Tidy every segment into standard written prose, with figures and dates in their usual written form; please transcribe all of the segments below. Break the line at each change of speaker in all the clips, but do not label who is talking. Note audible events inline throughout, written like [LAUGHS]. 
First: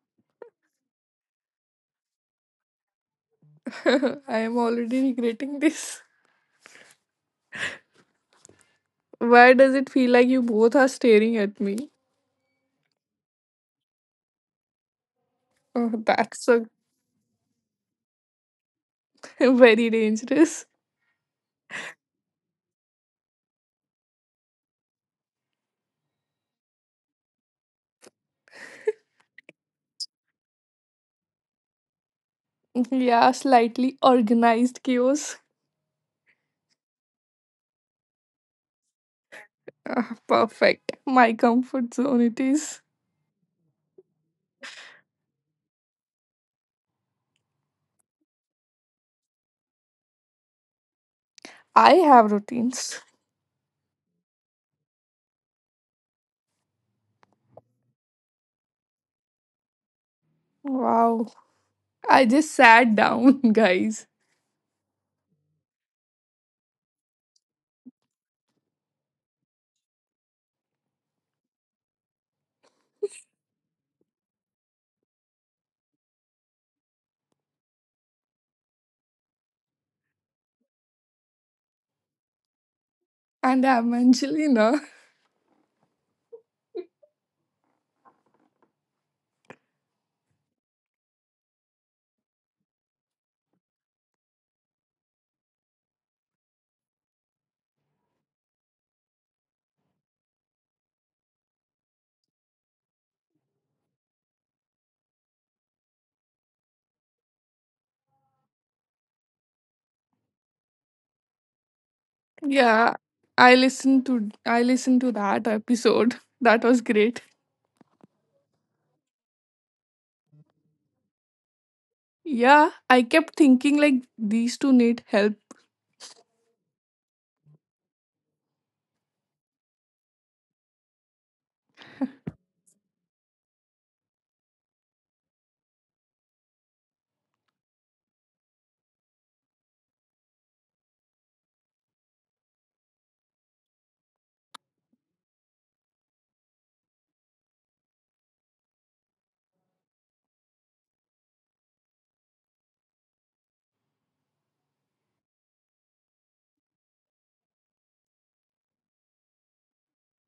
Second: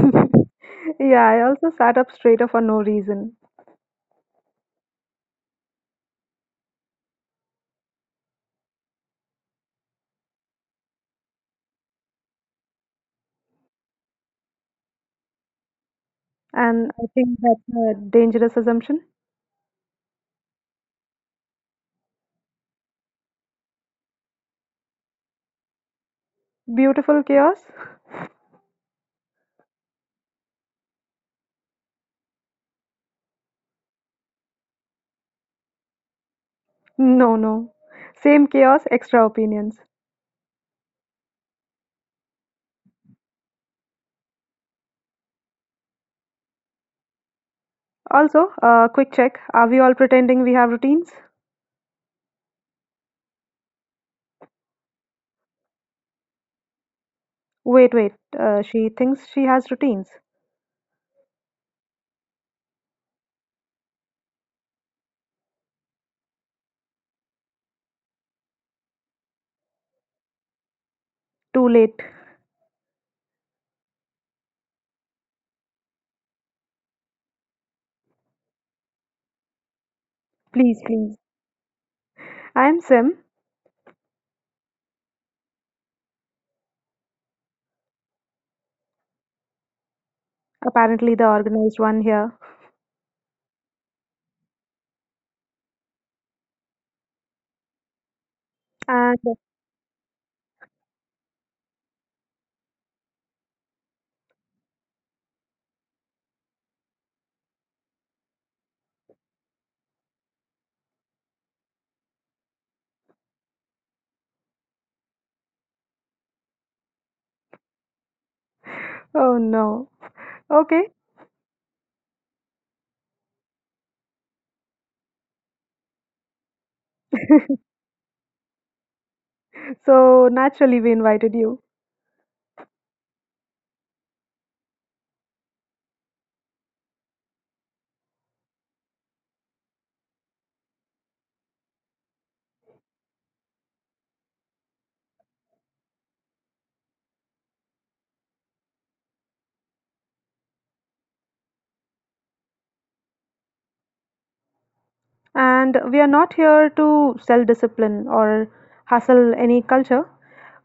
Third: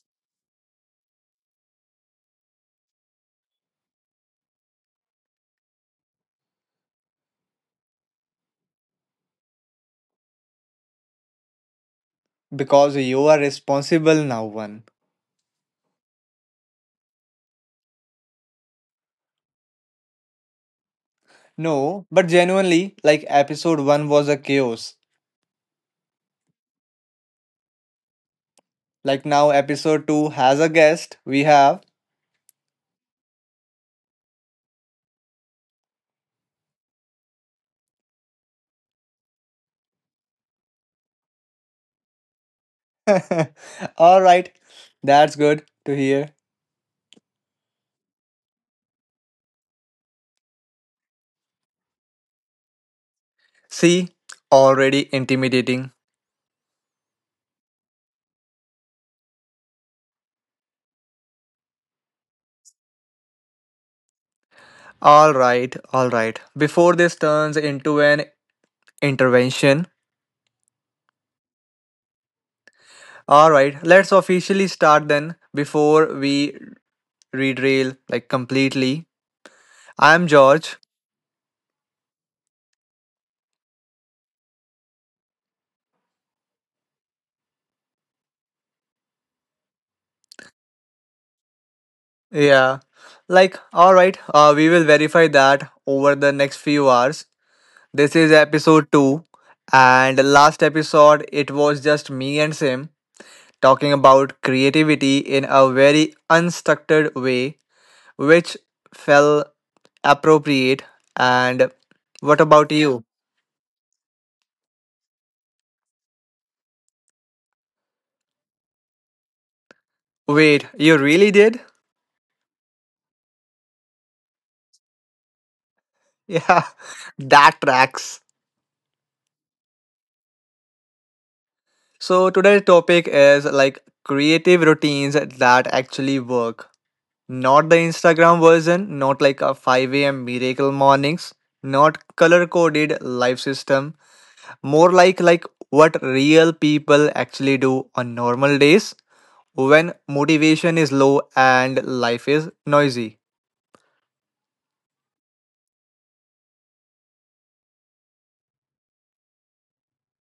[LAUGHS] Yeah, I also sat up straighter for no reason.
[LAUGHS] I am already regretting this. Why does it feel like you both are staring at me?
Because you are responsible now, one.
Oh, that's a
And I think that's a dangerous assumption.
[LAUGHS] very dangerous.
No, but genuinely, like, episode 1 was a chaos.
Beautiful chaos? [LAUGHS]
Like, now episode 2 has a guest. We have.
Yeah, slightly organized chaos.
No, no. Same chaos, extra opinions.
Ah, perfect. My comfort zone it is.
[LAUGHS] Alright, that's good to hear.
Also, quick check. Are we all pretending we have routines?
I have routines.
See, already intimidating.
Wait, wait. She thinks she has routines.
Wow. I just sat down, [LAUGHS] guys.
Alright, alright. Before this turns into an intervention,
Too late.
all right, let's officially start then before we redrail like completely. I'm
Please,
George.
please. I'm Sim,
And I'm Angelina.
apparently the organized one here.
Yeah. Like, all right, we will verify that over the next few hours. This is
And
episode 2, and last episode it was just me and Sim talking about creativity in a very unstructured way, which felt appropriate. And what about
Yeah.
you?
I listened to that episode. That was great.
oh no. Okay,
Wait, you really did?
Yeah, I kept thinking like these two need help.
Yeah, [LAUGHS] that tracks.
so naturally we invited you.
So today's topic is like creative routines that actually work. Not the Instagram version, not like a 5 a.m. miracle mornings, not color coded life system, more like what real people actually do on normal days when motivation is low and life is noisy.
And we are not here to sell discipline or hustle any culture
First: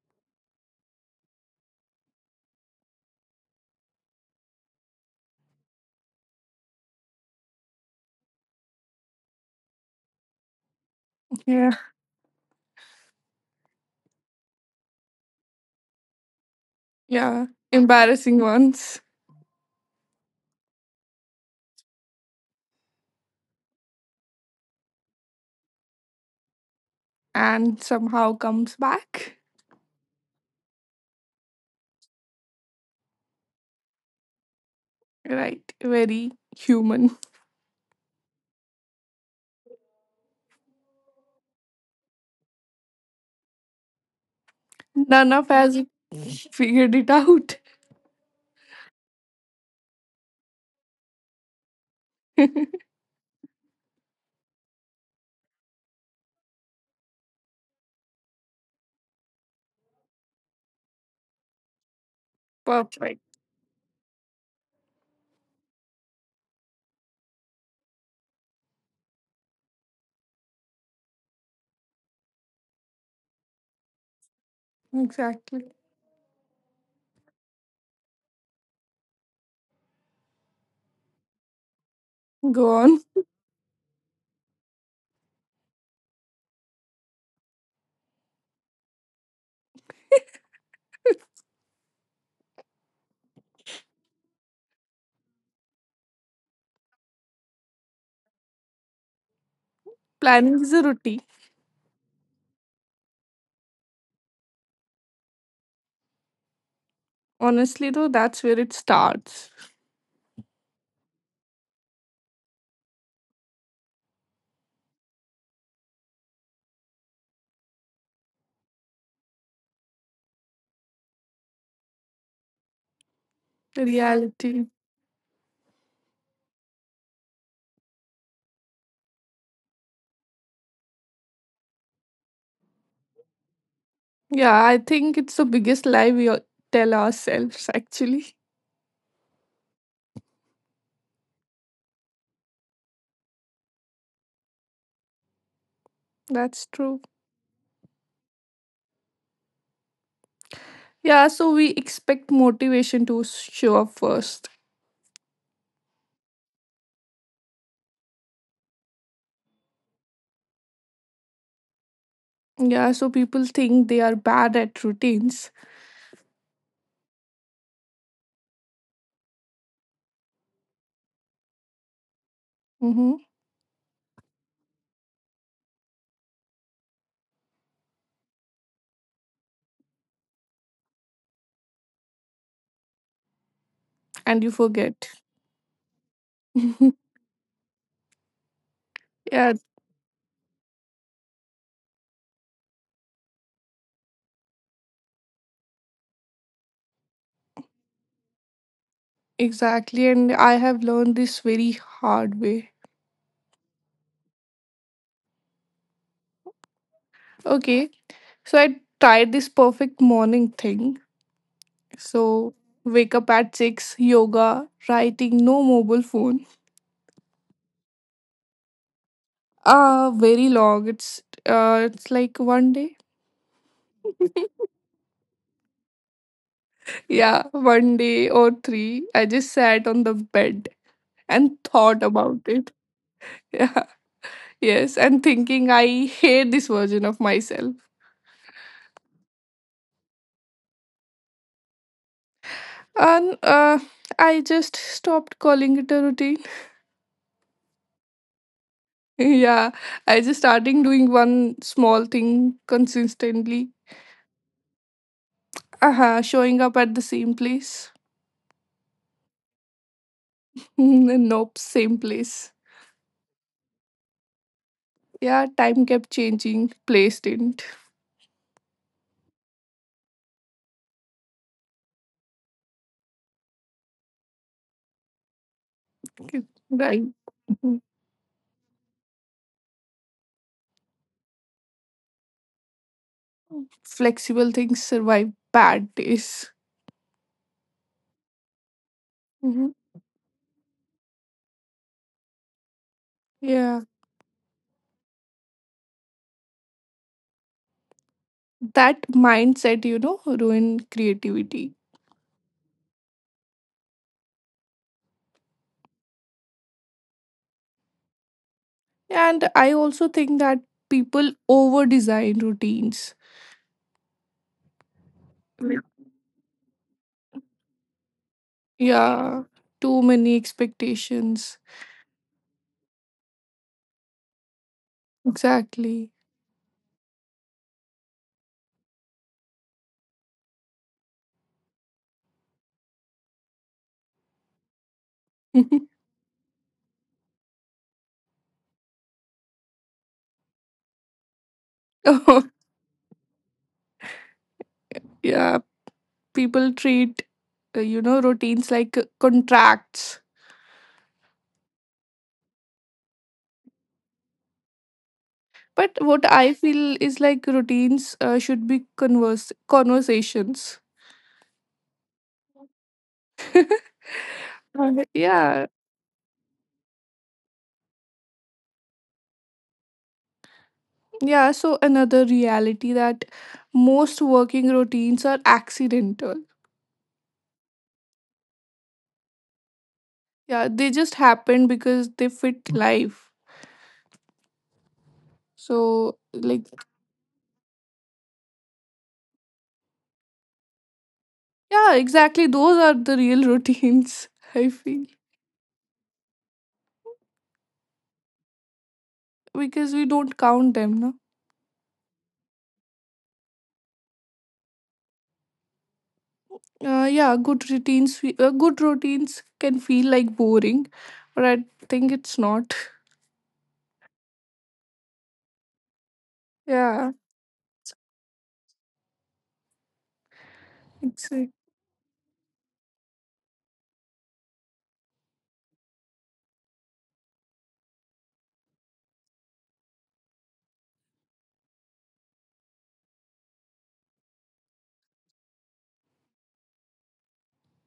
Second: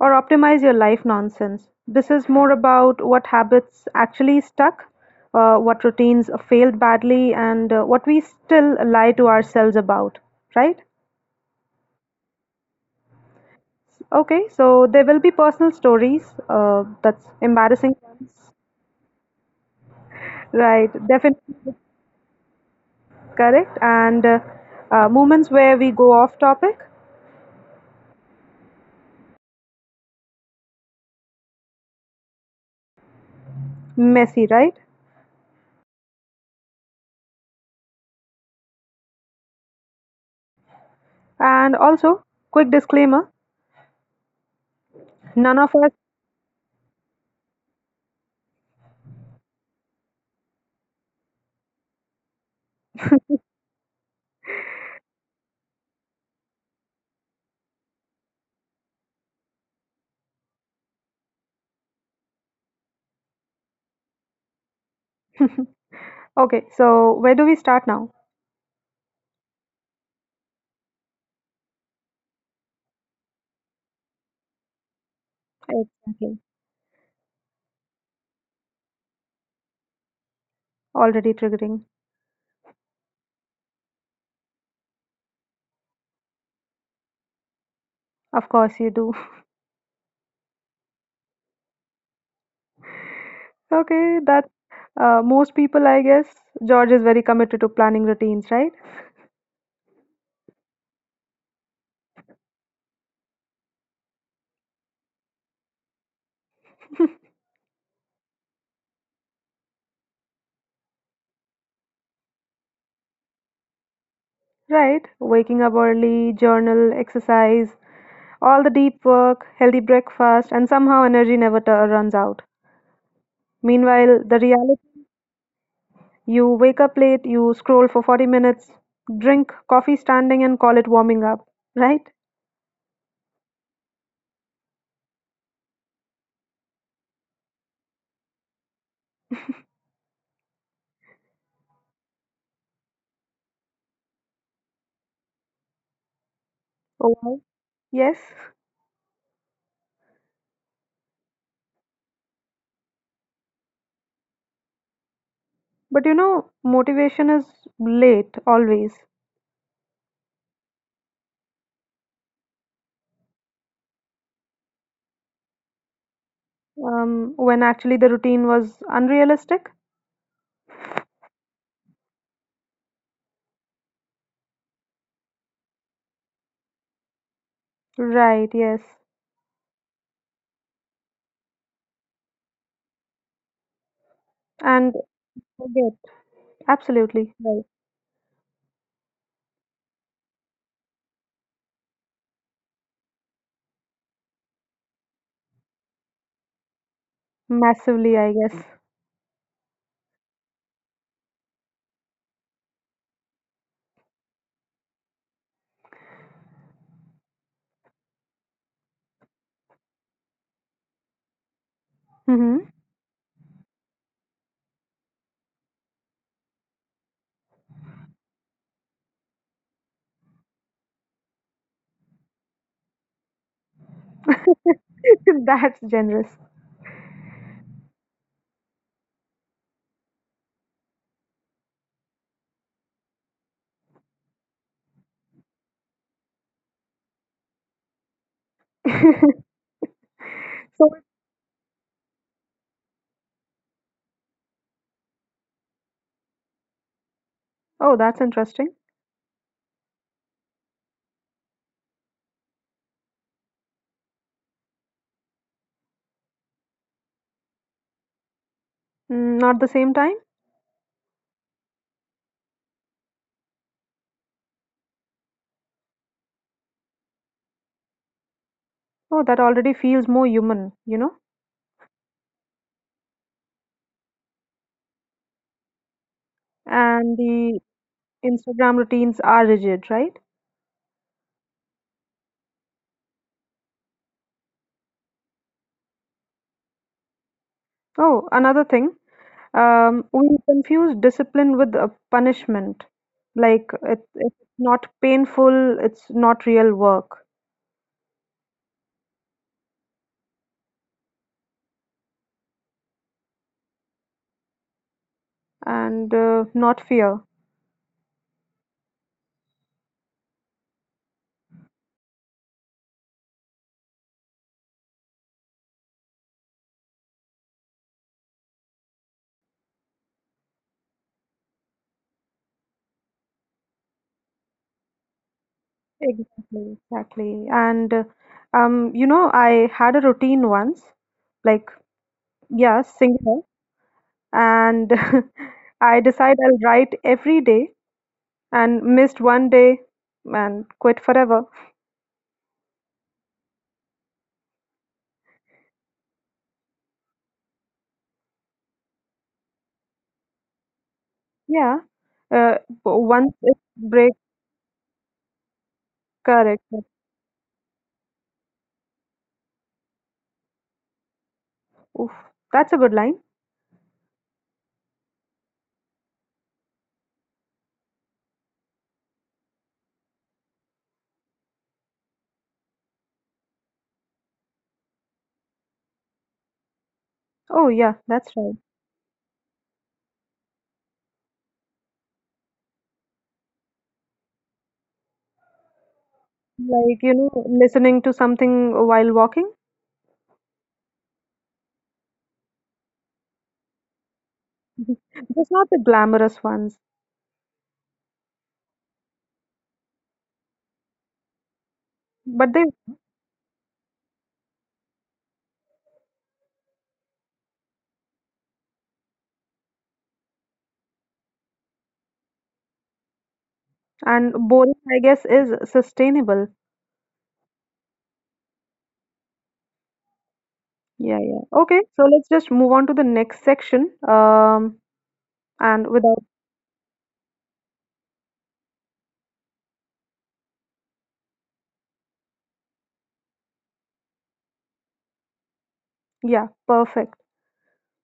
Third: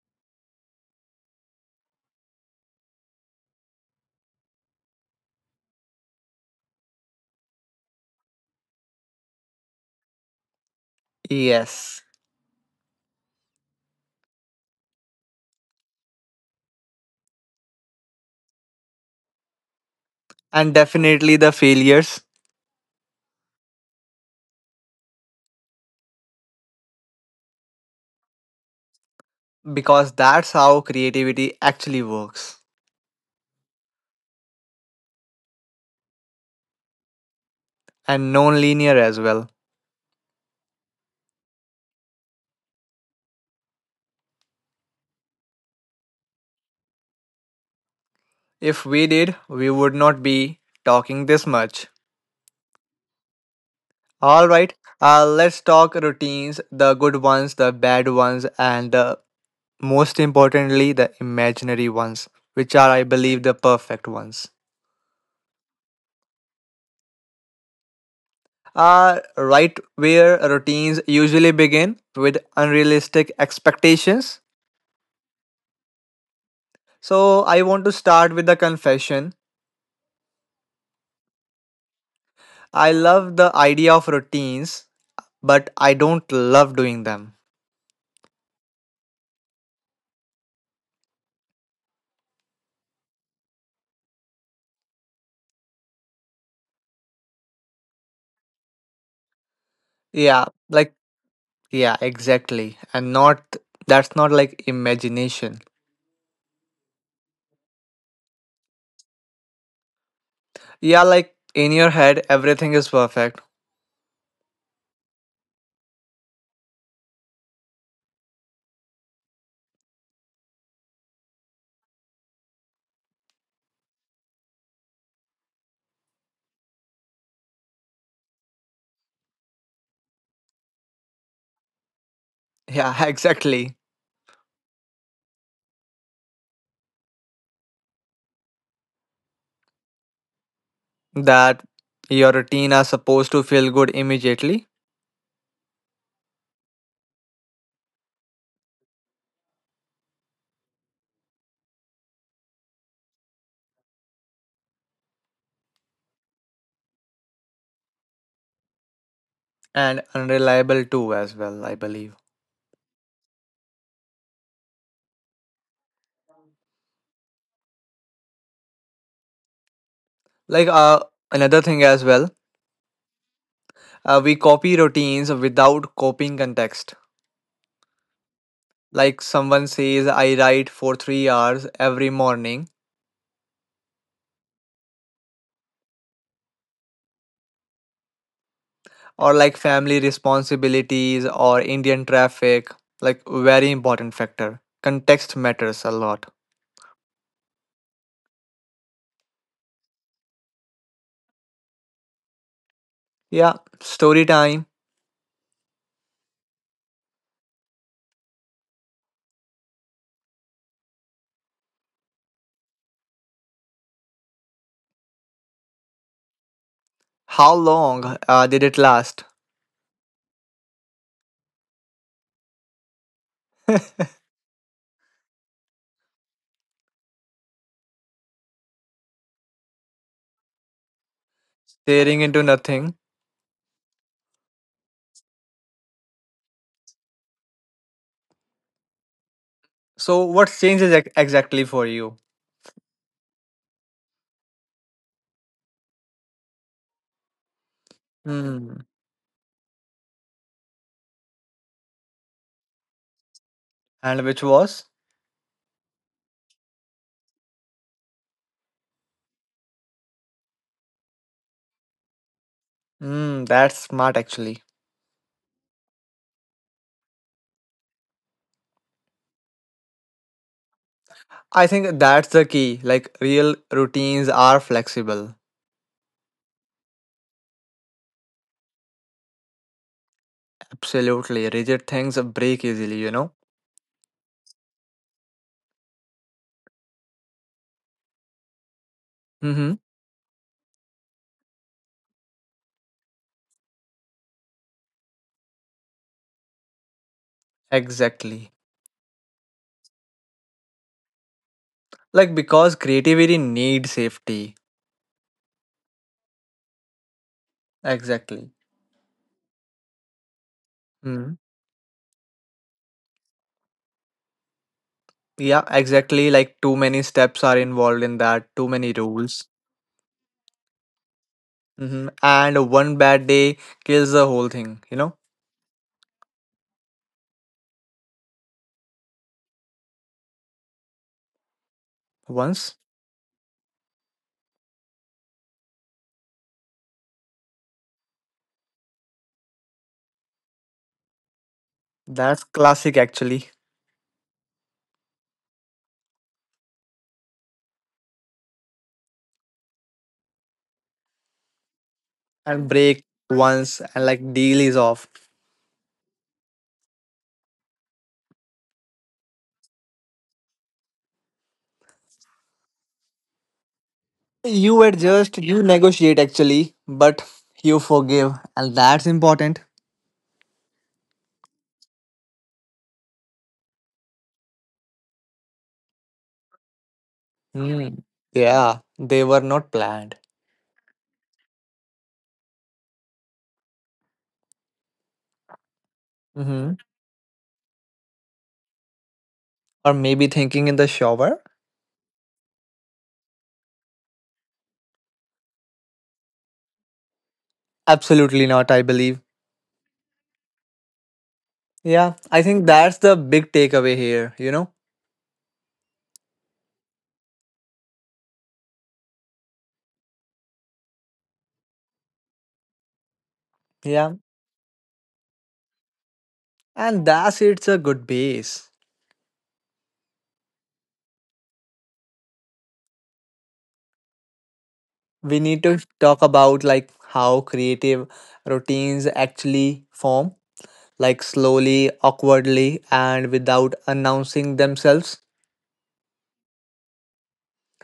or optimize your life nonsense. This is more about what habits actually stuck, what routines failed badly, and what we still lie to ourselves about, right?
[LAUGHS] Yeah.
Yes,
Okay, so there will be personal stories, that's
Yeah,
embarrassing
embarrassing
ones.
ones.
and
Right,
definitely the
definitely
failures
correct. And moments where we go off topic,
And somehow comes back.
because that's how creativity actually works.
messy, right?
Right, very human.
And non-linear as well.
And also, quick disclaimer,
[LAUGHS] None of
none of
us
us.
figured it out.
If we did, we would not be talking this much.
[LAUGHS]
All right, let's talk routines, the good ones, the bad ones, and the most importantly, the imaginary ones, which are, I
Perfect.
believe, the perfect ones.
Okay, so where do we start now?
Right where routines usually begin with unrealistic expectations.
Exactly.
Exactly.
So, I want to start with the confession.
Already triggering.
Go
I
on.
love the idea of routines, but I don't love doing them.
Of course, you do. [LAUGHS] Okay, that's most people, I guess. George is very committed to planning routines, right?
Yeah,
Planning is a
like.
routine.
Yeah, exactly. And not that's not like imagination.
Honestly, though, that's where it starts.
Yeah, like in your head everything is perfect.
Right, waking up early, journal, exercise, all the deep work, healthy breakfast, and somehow energy never runs out. Meanwhile, the
Reality.
reality. You wake up late, you scroll for 40 minutes, drink coffee standing and call it warming up, right?
Yeah, [LAUGHS] exactly.
Yeah, I think it's the biggest lie we all tell ourselves, actually.
That your routine are supposed to feel good immediately
That's true.
Oh, yes.
Yeah, so we expect motivation to show up first.
But you know, motivation is late always,
and unreliable too as well, I believe.
Yeah, so people think they are bad at routines.
when actually the routine was unrealistic.
Like another thing as well,
hmm
we copy routines without copying context.
Right, yes.
Like someone says I write for 3 hours every morning,
And you
And
forget.
forget.
[LAUGHS]
Absolutely. Right.
or
Yeah,
like family responsibilities or Indian traffic, like very important factor. Context matters a lot.
Massively, I guess.
exactly. And I have learned this very hard way.
Yeah, story time.
Okay, so I tried this perfect morning thing. So
hmm
wake up at 6, yoga, writing, no mobile phone.
How long did it last?
Very long. It's like one day. [LAUGHS]
[LAUGHS] That's generous.
Yeah, one day or three. I just sat on the bed and thought
Staring into
about it. [LAUGHS]
nothing.
Yeah. Yes, and thinking I hate this version of myself.
[LAUGHS]
So, what
So,
changes exactly for you?
And I just stopped calling it a routine.
oh, that's interesting.
Hmm.
[LAUGHS] Yeah, I just starting doing one small thing consistently.
And which was?
Uh-huh, showing up at the same place.
Mm, not the same time.
[LAUGHS] Nope, same place.
Hmm, that's smart actually.
Yeah, time kept changing, place didn't. [LAUGHS]
Oh, that already feels more human, you know?
I think that's the key. Like, real routines are flexible.
Okay. Right.
And the
Mhm.
Instagram routines are rigid, right?
Absolutely. Rigid things break easily, you know?
Flexible things survive bad days. [LAUGHS]
Oh, another thing,
Mhm.
Mm-hmm.
we confuse discipline with punishment. Like
Yeah,
it, it's not painful, it's not real work,
Exactly.
that mindset ruin creativity.
Like because creativity needs safety.
and not fear.
Exactly.
And I also think that people
Mm.
over design routines.
Yeah,
Yeah.
exactly. Like too many steps are involved in that, too many
Yeah,
rules.
too many expectations.
Hmm And one bad day kills the whole thing, you know?
Exactly.
Exactly, exactly. And you know, I had a routine once, like
Once.
yeah, singular, and [LAUGHS]
[LAUGHS]
I decide I'll write every day, and missed one day and quit forever.
Oh,
That's classic actually.
yeah. People treat routines like contracts.
Yeah. Uh,
And
o
break
once it
once
break,
and like deal is off.
But what I
correct.
feel is like routines should be converse conversations.
Oof, that's a good line.
[LAUGHS]
You adjust, you
Yeah.
negotiate actually, but you forgive, and that's important.
Yeah. So another reality, that most working routines are accidental.
Oh, yeah,
Hmm.
that's right.
Yeah, they were not planned.
Yeah, they just happen because they fit life. So, like,
Hmm
Like, you know, listening to something while walking.
Or maybe thinking in the shower?
yeah, exactly. Those are the real routines, [LAUGHS] I feel,
Just not the glamorous ones,
Absolutely not, I believe.
because we don't count them, no?
Yeah,
but
I
they,
think that's the big takeaway here, you know?
Yeah, good routines can feel like boring, but I think it's not. [LAUGHS]
Yeah,
and boring, I guess, is sustainable.
and
Yeah,
that's it's a good base.
Yeah, yeah.
it's
Okay, so let's just move on to the next section.
We need
And
to
without,
talk about like how creative routines actually form, like slowly, awkwardly, and without announcing themselves.
yeah, perfect.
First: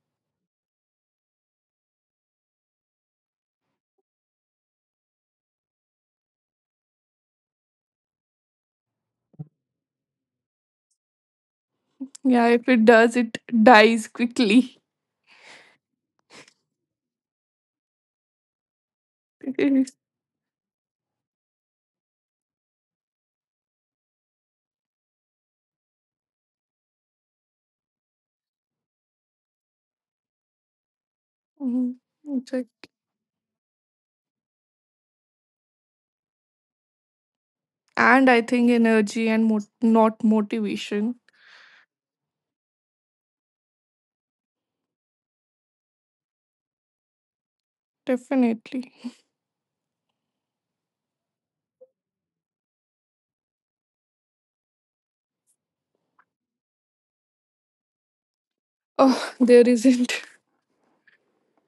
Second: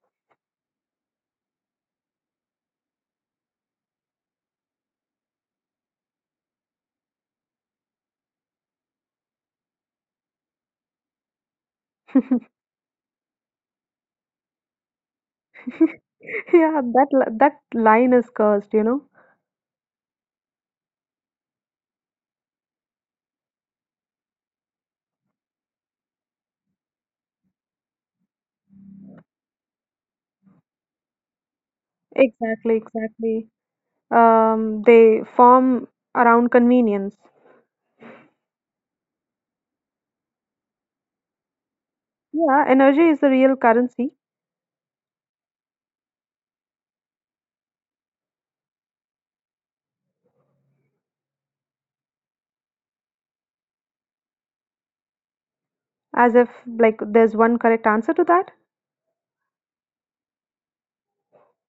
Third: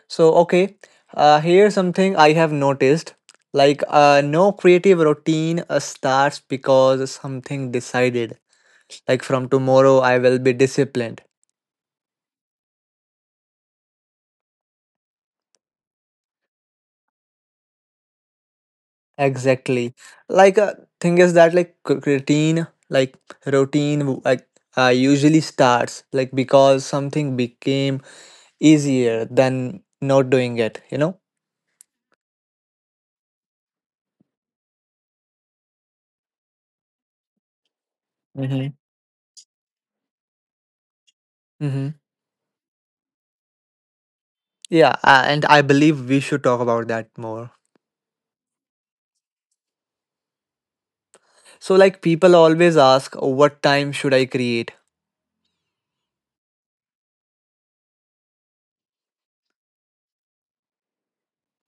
So, okay, here's something I have noticed. Like, no creative routine starts because something decided. Like, from tomorrow, I will be disciplined.
[LAUGHS]
yeah. If it does, it dies quickly.
Yeah, that that line is cursed, you know.
[LAUGHS] Mhm.
Exactly. Like thing is that like c- routine, like routine usually starts like because something became easier than not doing it. You know.
It's
Exactly,
like—
exactly. They form around convenience.
And I
Mm-hmm.
think energy and not motivation,
Mm-hmm.
Yeah, energy is the real currency,
Yeah, and I believe we should talk about that more.
definitely. [LAUGHS]
So like people always ask, what time should I create?
as if like there's one correct answer to that.
Oh, there isn't.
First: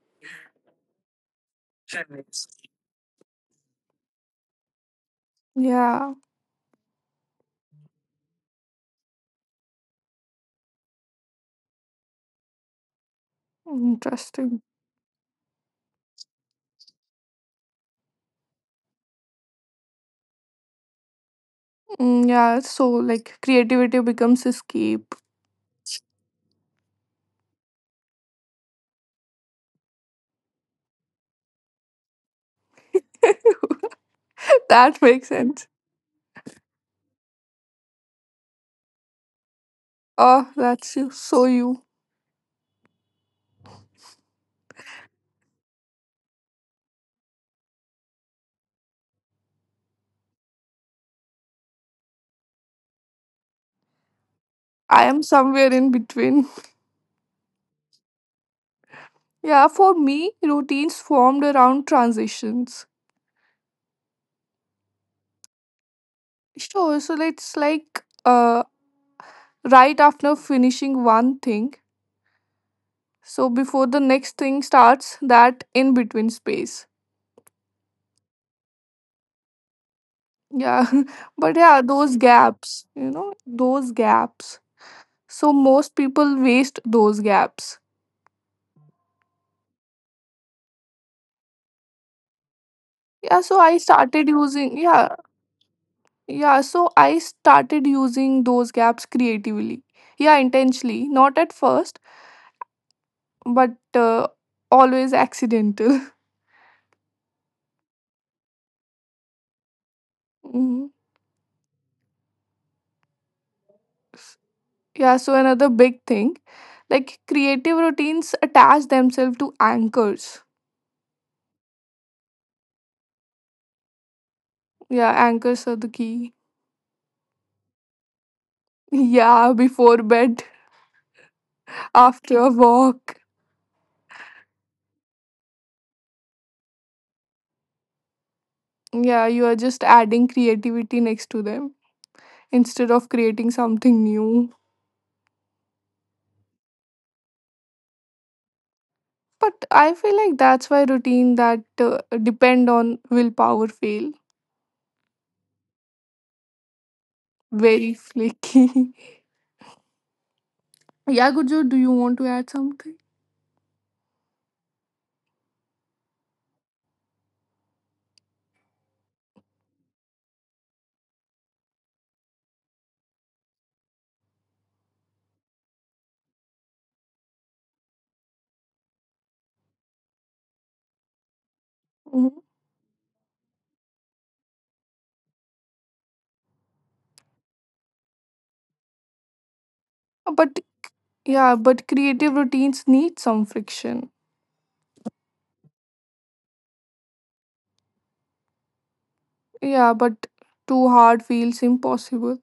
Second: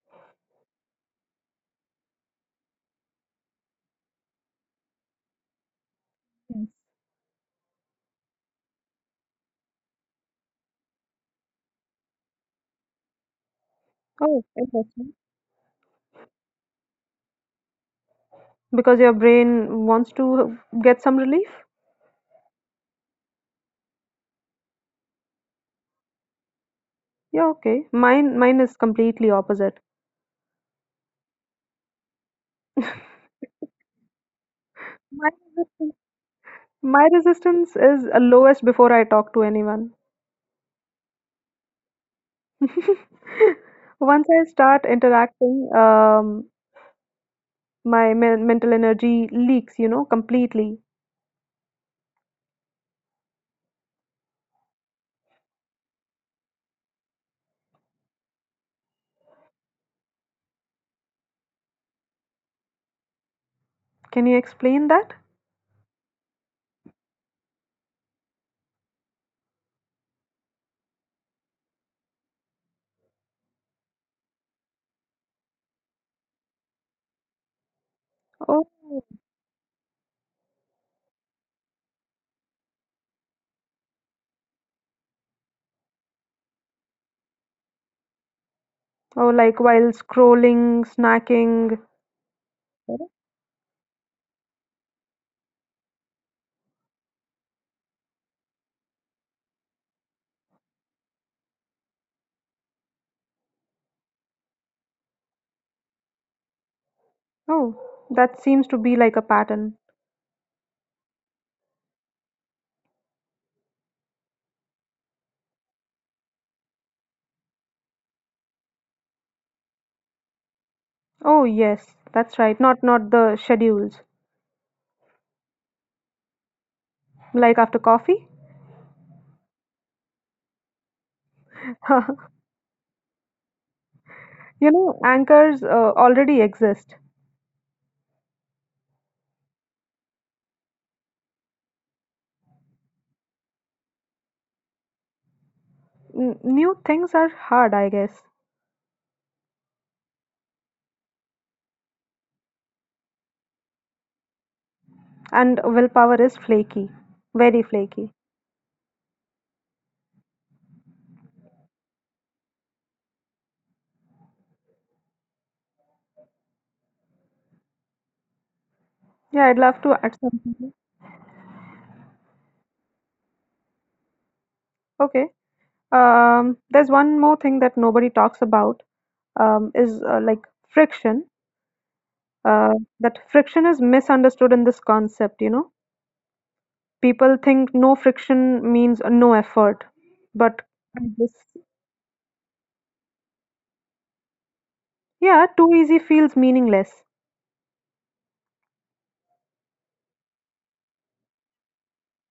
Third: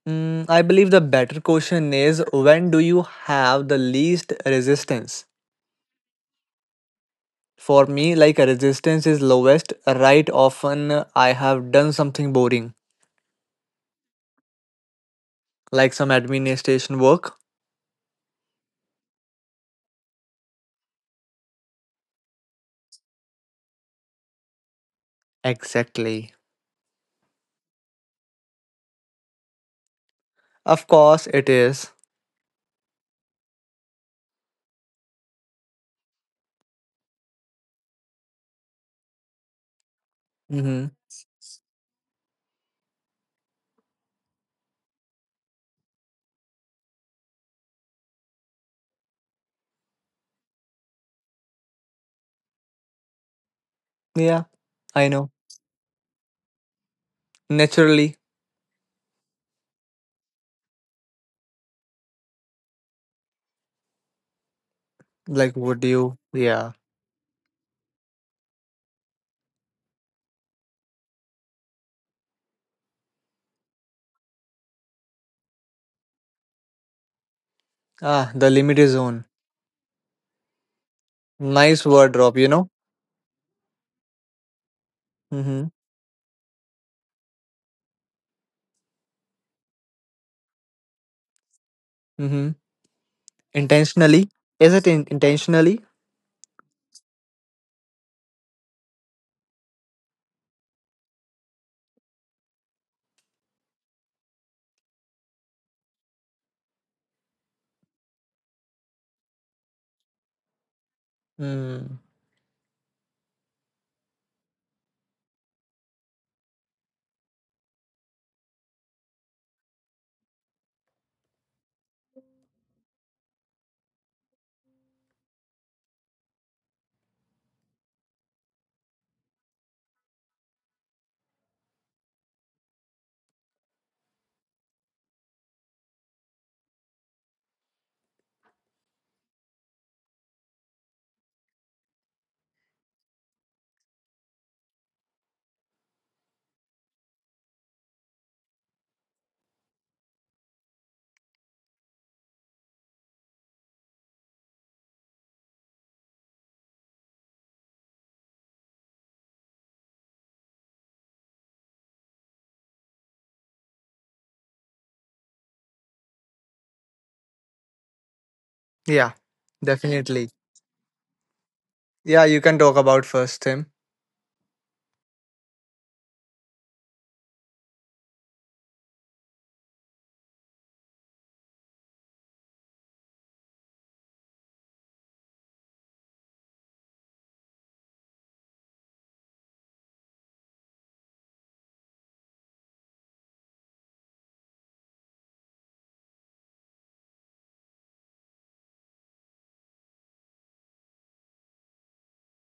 Mm, I believe the better question is when do you have the least resistance?
[LAUGHS] Yeah.
For me, like resistance is lowest, right? Often I have done something boring,
Oh,
Interesting.
interesting.
like some administration work.
Because your brain wants to get some relief.
Mm, yeah, so like creativity becomes escape.
Exactly.
Yeah, okay. Mine is completely opposite.
Of course, it is.
[LAUGHS]
[LAUGHS] That makes
My
sense.
resistance, my resistance is lowest before I talk to anyone.
Oh,
Mm-hmm.
that's you. So you.
[LAUGHS] Once I start interacting, my mental energy leaks, you know, completely.
Yeah,
I
I
am
know.
somewhere in between.
Naturally,
Yeah, for me, routines formed around transitions.
Can
like,
you
would
explain
you?
that?
Yeah.
Sure, so it's like right after finishing one thing. So before the next thing starts, that in between space.
Ah, the limit is on.
Oh,
Yeah. [LAUGHS] But yeah,
Nice word
those
drop, you know?
gaps those gaps. So
Mm-hmm.
most people waste those gaps.
oh, like while scrolling, snacking.
Mm-hmm.
yeah so i
Intentionally?
started using yeah
Intentionally?
yeah, so I started using those gaps creatively, yeah, intentionally, not at first, but uh, always accidental. [LAUGHS]
Oh, that seems to be like a pattern.
Mhm.
Mm.
Yeah, so another big thing, like creative routines attach themselves to anchors.
Oh, yes, that's right. Not the schedules.
Yeah, anchors are the key.
Like after coffee?
[LAUGHS] Yeah, before bed, after
[LAUGHS]
a walk.
You know, anchors already exist.
Yeah, you are just adding creativity next to them instead of creating something new.
N new things are hard, I guess.
But I feel like that's why routine that depend on willpower fail.
And willpower is flaky. Very
Very
flaky.
flaky. [LAUGHS] Yeah, Gurjo, do you want to add something?
Yeah,
Yeah, I'd love to
definitely.
add something.
Yeah, you can talk about first, Tim.
Okay. There's one more thing that nobody talks about, is like friction.
Mhm.
Uh, that friction is misunderstood in this concept, you know. People think no friction means no effort,
But
but I guess,
yeah, but creative routines need some friction.
yeah, too easy feels meaningless.
Yeah, but too hard feels impossible.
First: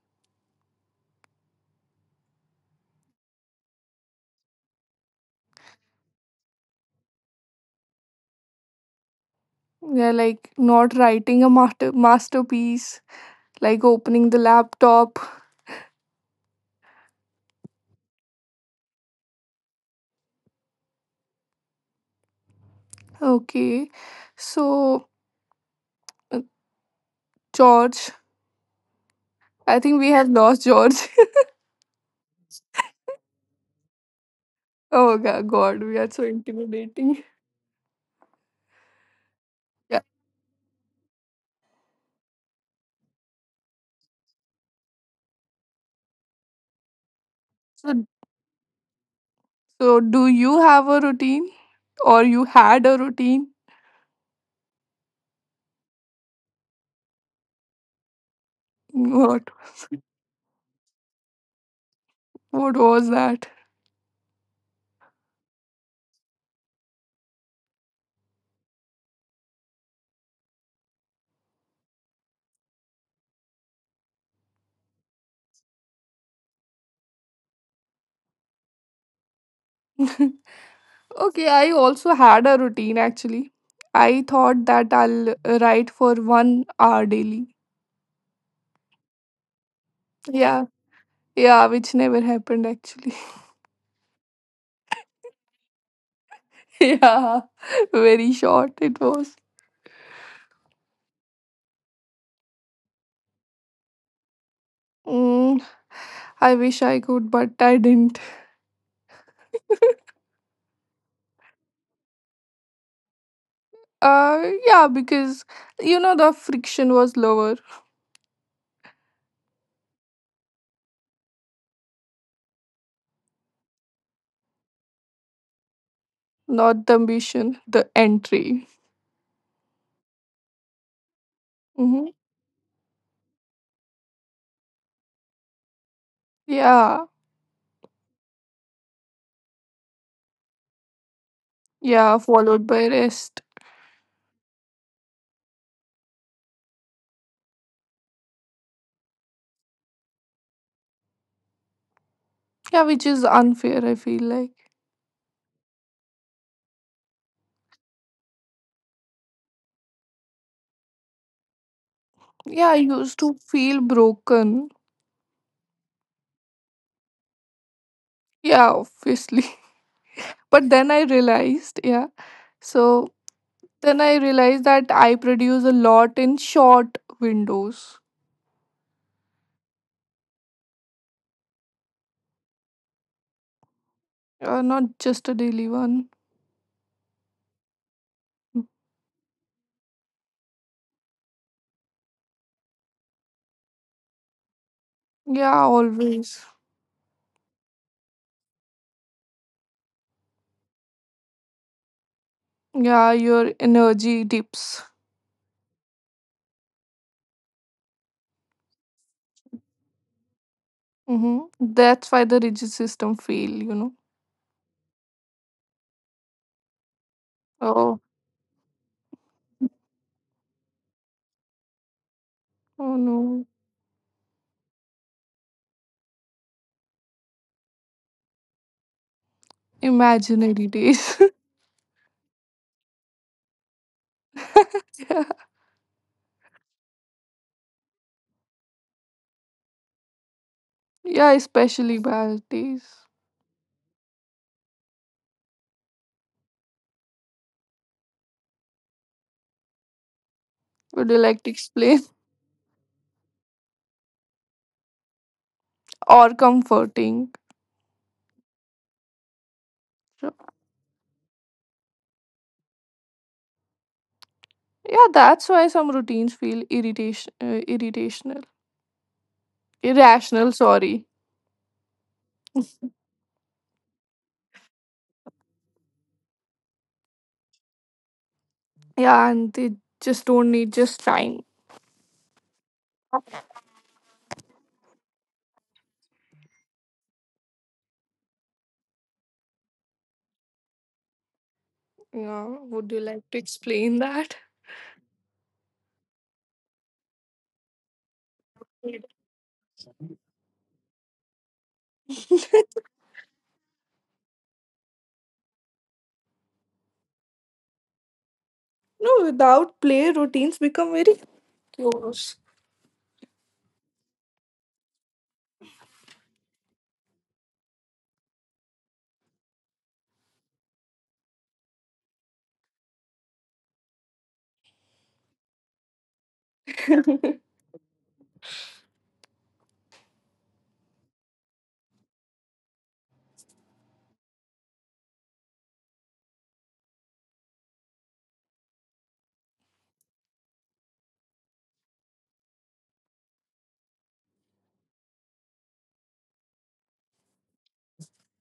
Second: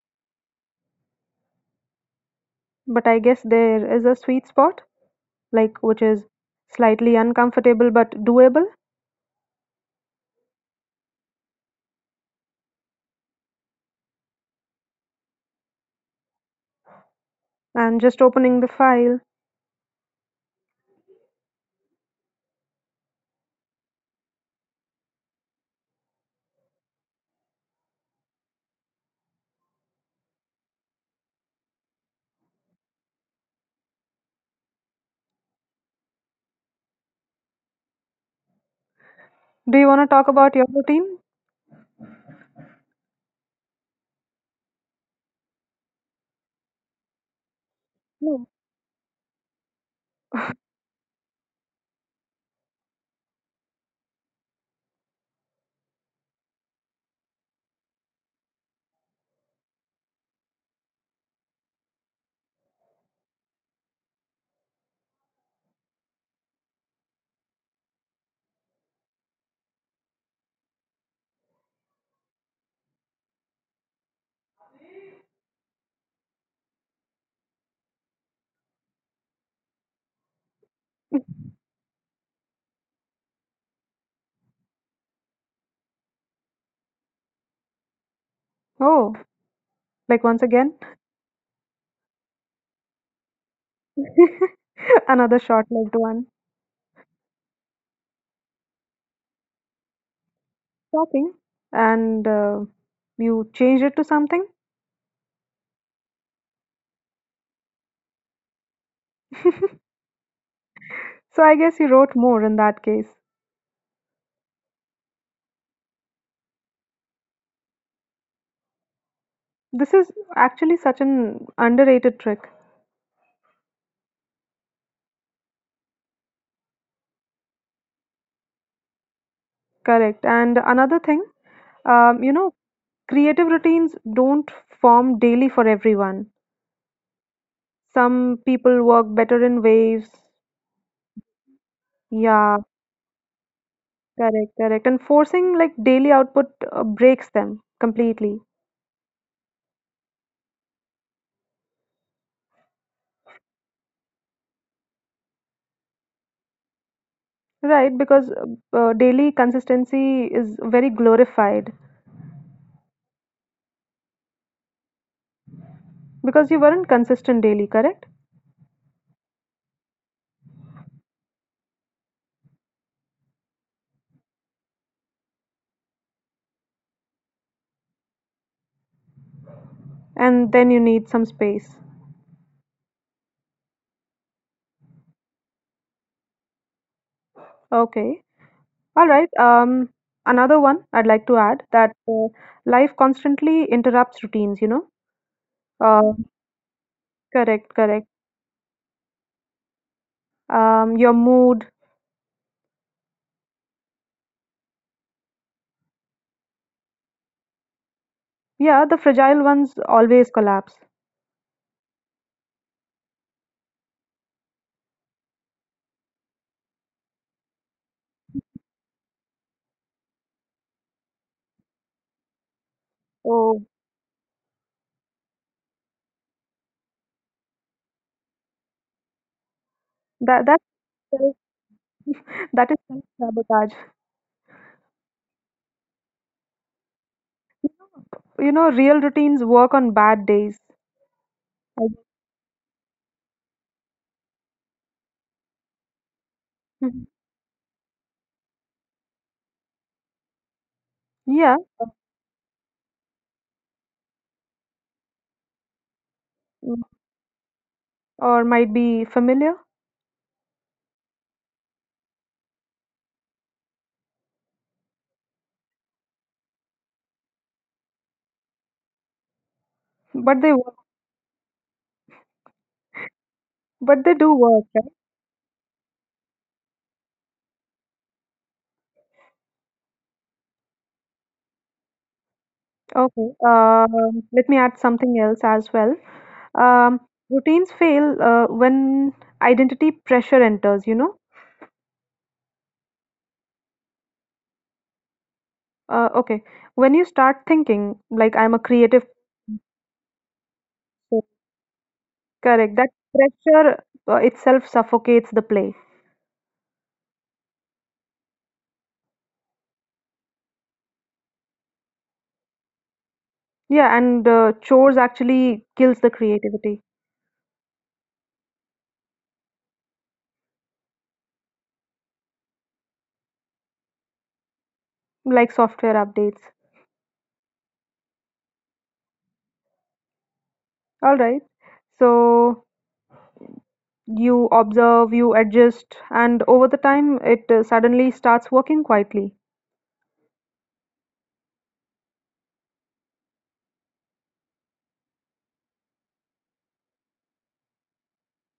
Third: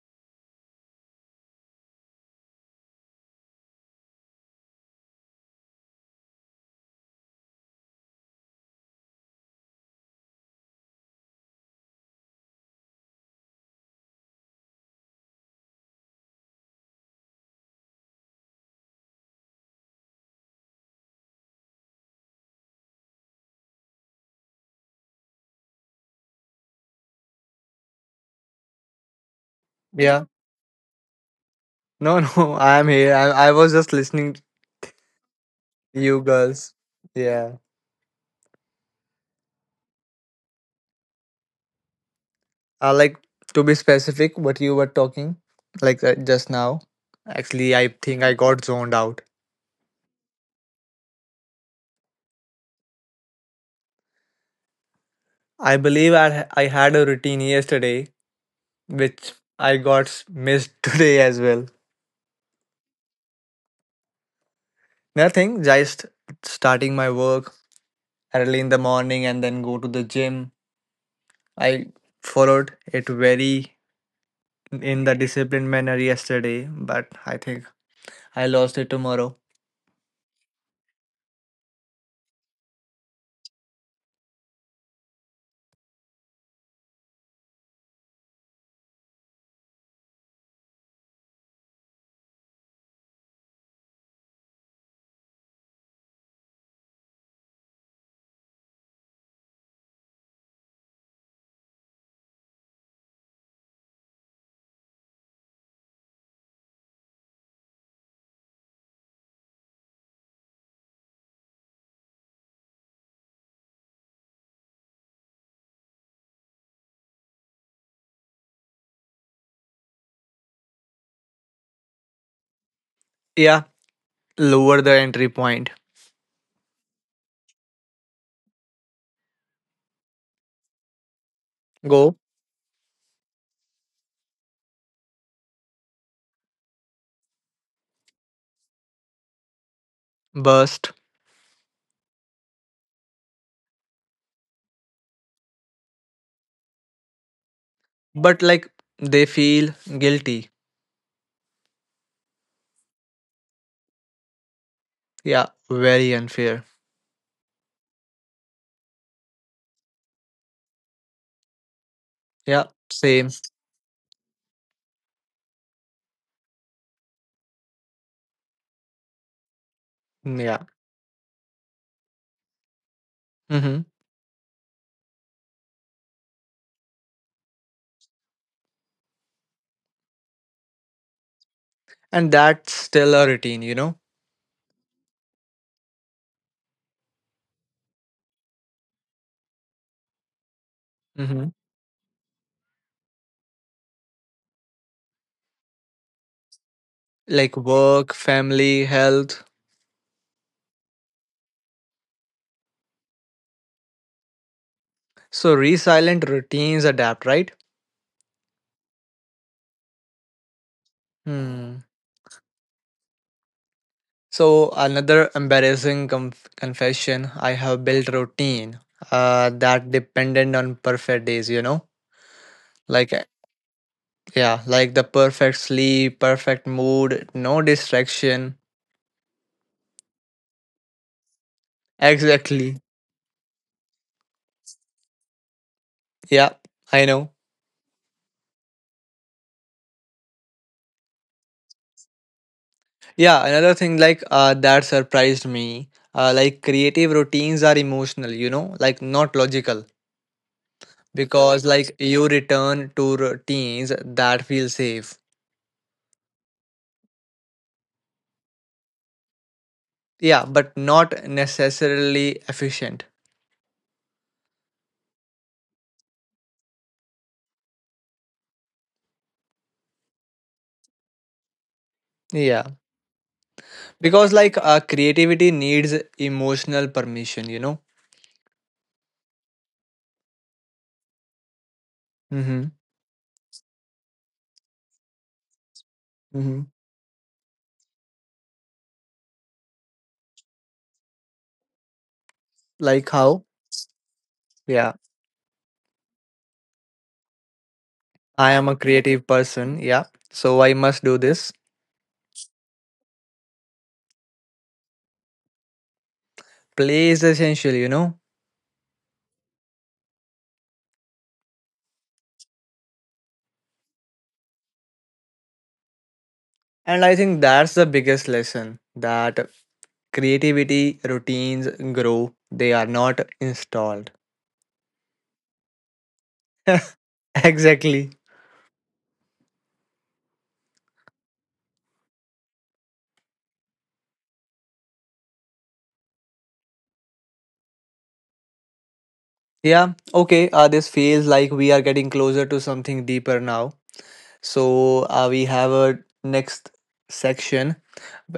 But I guess there is a sweet spot, like which is slightly uncomfortable but doable,
Yeah, like not writing a masterpiece, like opening the laptop.
and just opening the file.
Okay, so uh, George, I think we
Yeah.
have lost George.
No, no, [LAUGHS] I am here. I was just listening.
[LAUGHS] Oh God, God, we are
You
so
girls.
intimidating.
Yeah.
Do you want to
Yeah.
talk about your routine?
Like to be specific, what you were talking, like just now. Actually, I
So
think I
No.
got zoned out.
So, do you have a routine, or you had a routine?
I believe I had a routine yesterday, which
What
I got missed [LAUGHS] today as well.
what was that?
Nothing, just starting my work early in the morning and then go to the gym. I followed it very in the disciplined manner yesterday, but I think I lost it tomorrow.
[LAUGHS] Okay, I also had a routine actually. I thought that I'll write for one hour daily.
Oh, like once
Yeah,
again,
yeah, which never happened actually. [LAUGHS]
[LAUGHS] another short-lived one.
Yeah, very short it was.
Shopping, and you changed it to something.
Mm, I wish I could, but I didn't.
So I guess you wrote more in that case.
Yeah, because you know the friction was lower,
This is actually such an underrated trick.
Yeah, lower the entry point.
not the ambition, the entry.
Correct. And another thing,
Mm-hmm.
Go
you know, creative routines don't form daily for everyone.
Yeah.
Some people work better in waves.
burst.
Yeah,
Yeah,
followed by rest.
correct, correct. And forcing like daily output breaks them completely.
But like they feel guilty.
Yeah, which is unfair, I feel like.
Yeah, very unfair.
Right, because daily consistency is very glorified
Yeah,
Yeah,
I used to
same.
feel broken.
because you weren't consistent daily, correct?
Yeah, obviously. [LAUGHS]
Yeah,
But then I realized, yeah. So
hmm
then I realized that I produce a lot in short windows,
And then you need some space.
and that's still a routine, you know.
not just a daily one.
Okay. All right. Another one I'd like to
Hmm
add that life constantly interrupts routines, you know.
Yeah,
uh.
always.
like
Correct, correct.
work, family, health.
Your mood,
Yeah, your energy dips.
So resilient routines adapt, right?
yeah, the fragile ones always collapse.
Mm-hmm.
hmm.
That's why the rigid system fail, you know.
So another embarrassing confession, I have
Oh,
built routine that dependent on perfect days, you know.
oh
Like
no.
Oh,
yeah, like the perfect sleep, perfect mood, no distraction.
that that
Imaginary days.
[LAUGHS] that is
Exactly.
self-sabotage.
[LAUGHS]
Yeah, I know.
You know, real routines work on bad days.
Yeah,
I guess.
especially birthdays.
Yeah, another thing like that surprised me. Like
Mhm.
creative routines are emotional, you know, like not logical
Would you like
Yeah,
to
because like
explain?
you return to routines that feel safe.
[LAUGHS] Or
mm,
comforting.
or might be familiar,
So,
Yeah, but not necessarily efficient.
yeah, that's why some routines feel
but they
irrational.
work.
Sorry.
Yeah,
But they do
because
work,
like
right?
creativity needs emotional permission, you know.
Yeah, and they just don't need just time.
Mm-hmm.
Okay. Let me add something else as well.
Mm-hmm.
Um, routines fail when identity pressure enters. You know.
Yeah, would you
Like
like to
how?
explain that?
Yeah,
Okay. When you start thinking like I'm a
I am a
creative.
creative person. Yeah, so I must do this.
Correct.
[LAUGHS]
That pressure itself suffocates the play.
Play is essential, you know.
No, without play, routines become very close.
Yeah, and chores actually kills the creativity,
And I think that's the biggest lesson that creativity routines grow, they are not installed.
like software updates.
[LAUGHS] Exactly.
All right. So you observe, you adjust, and over the time, it suddenly starts working quietly.
Yeah, okay, this feels like we are getting closer to something deeper now. So, we have a next section,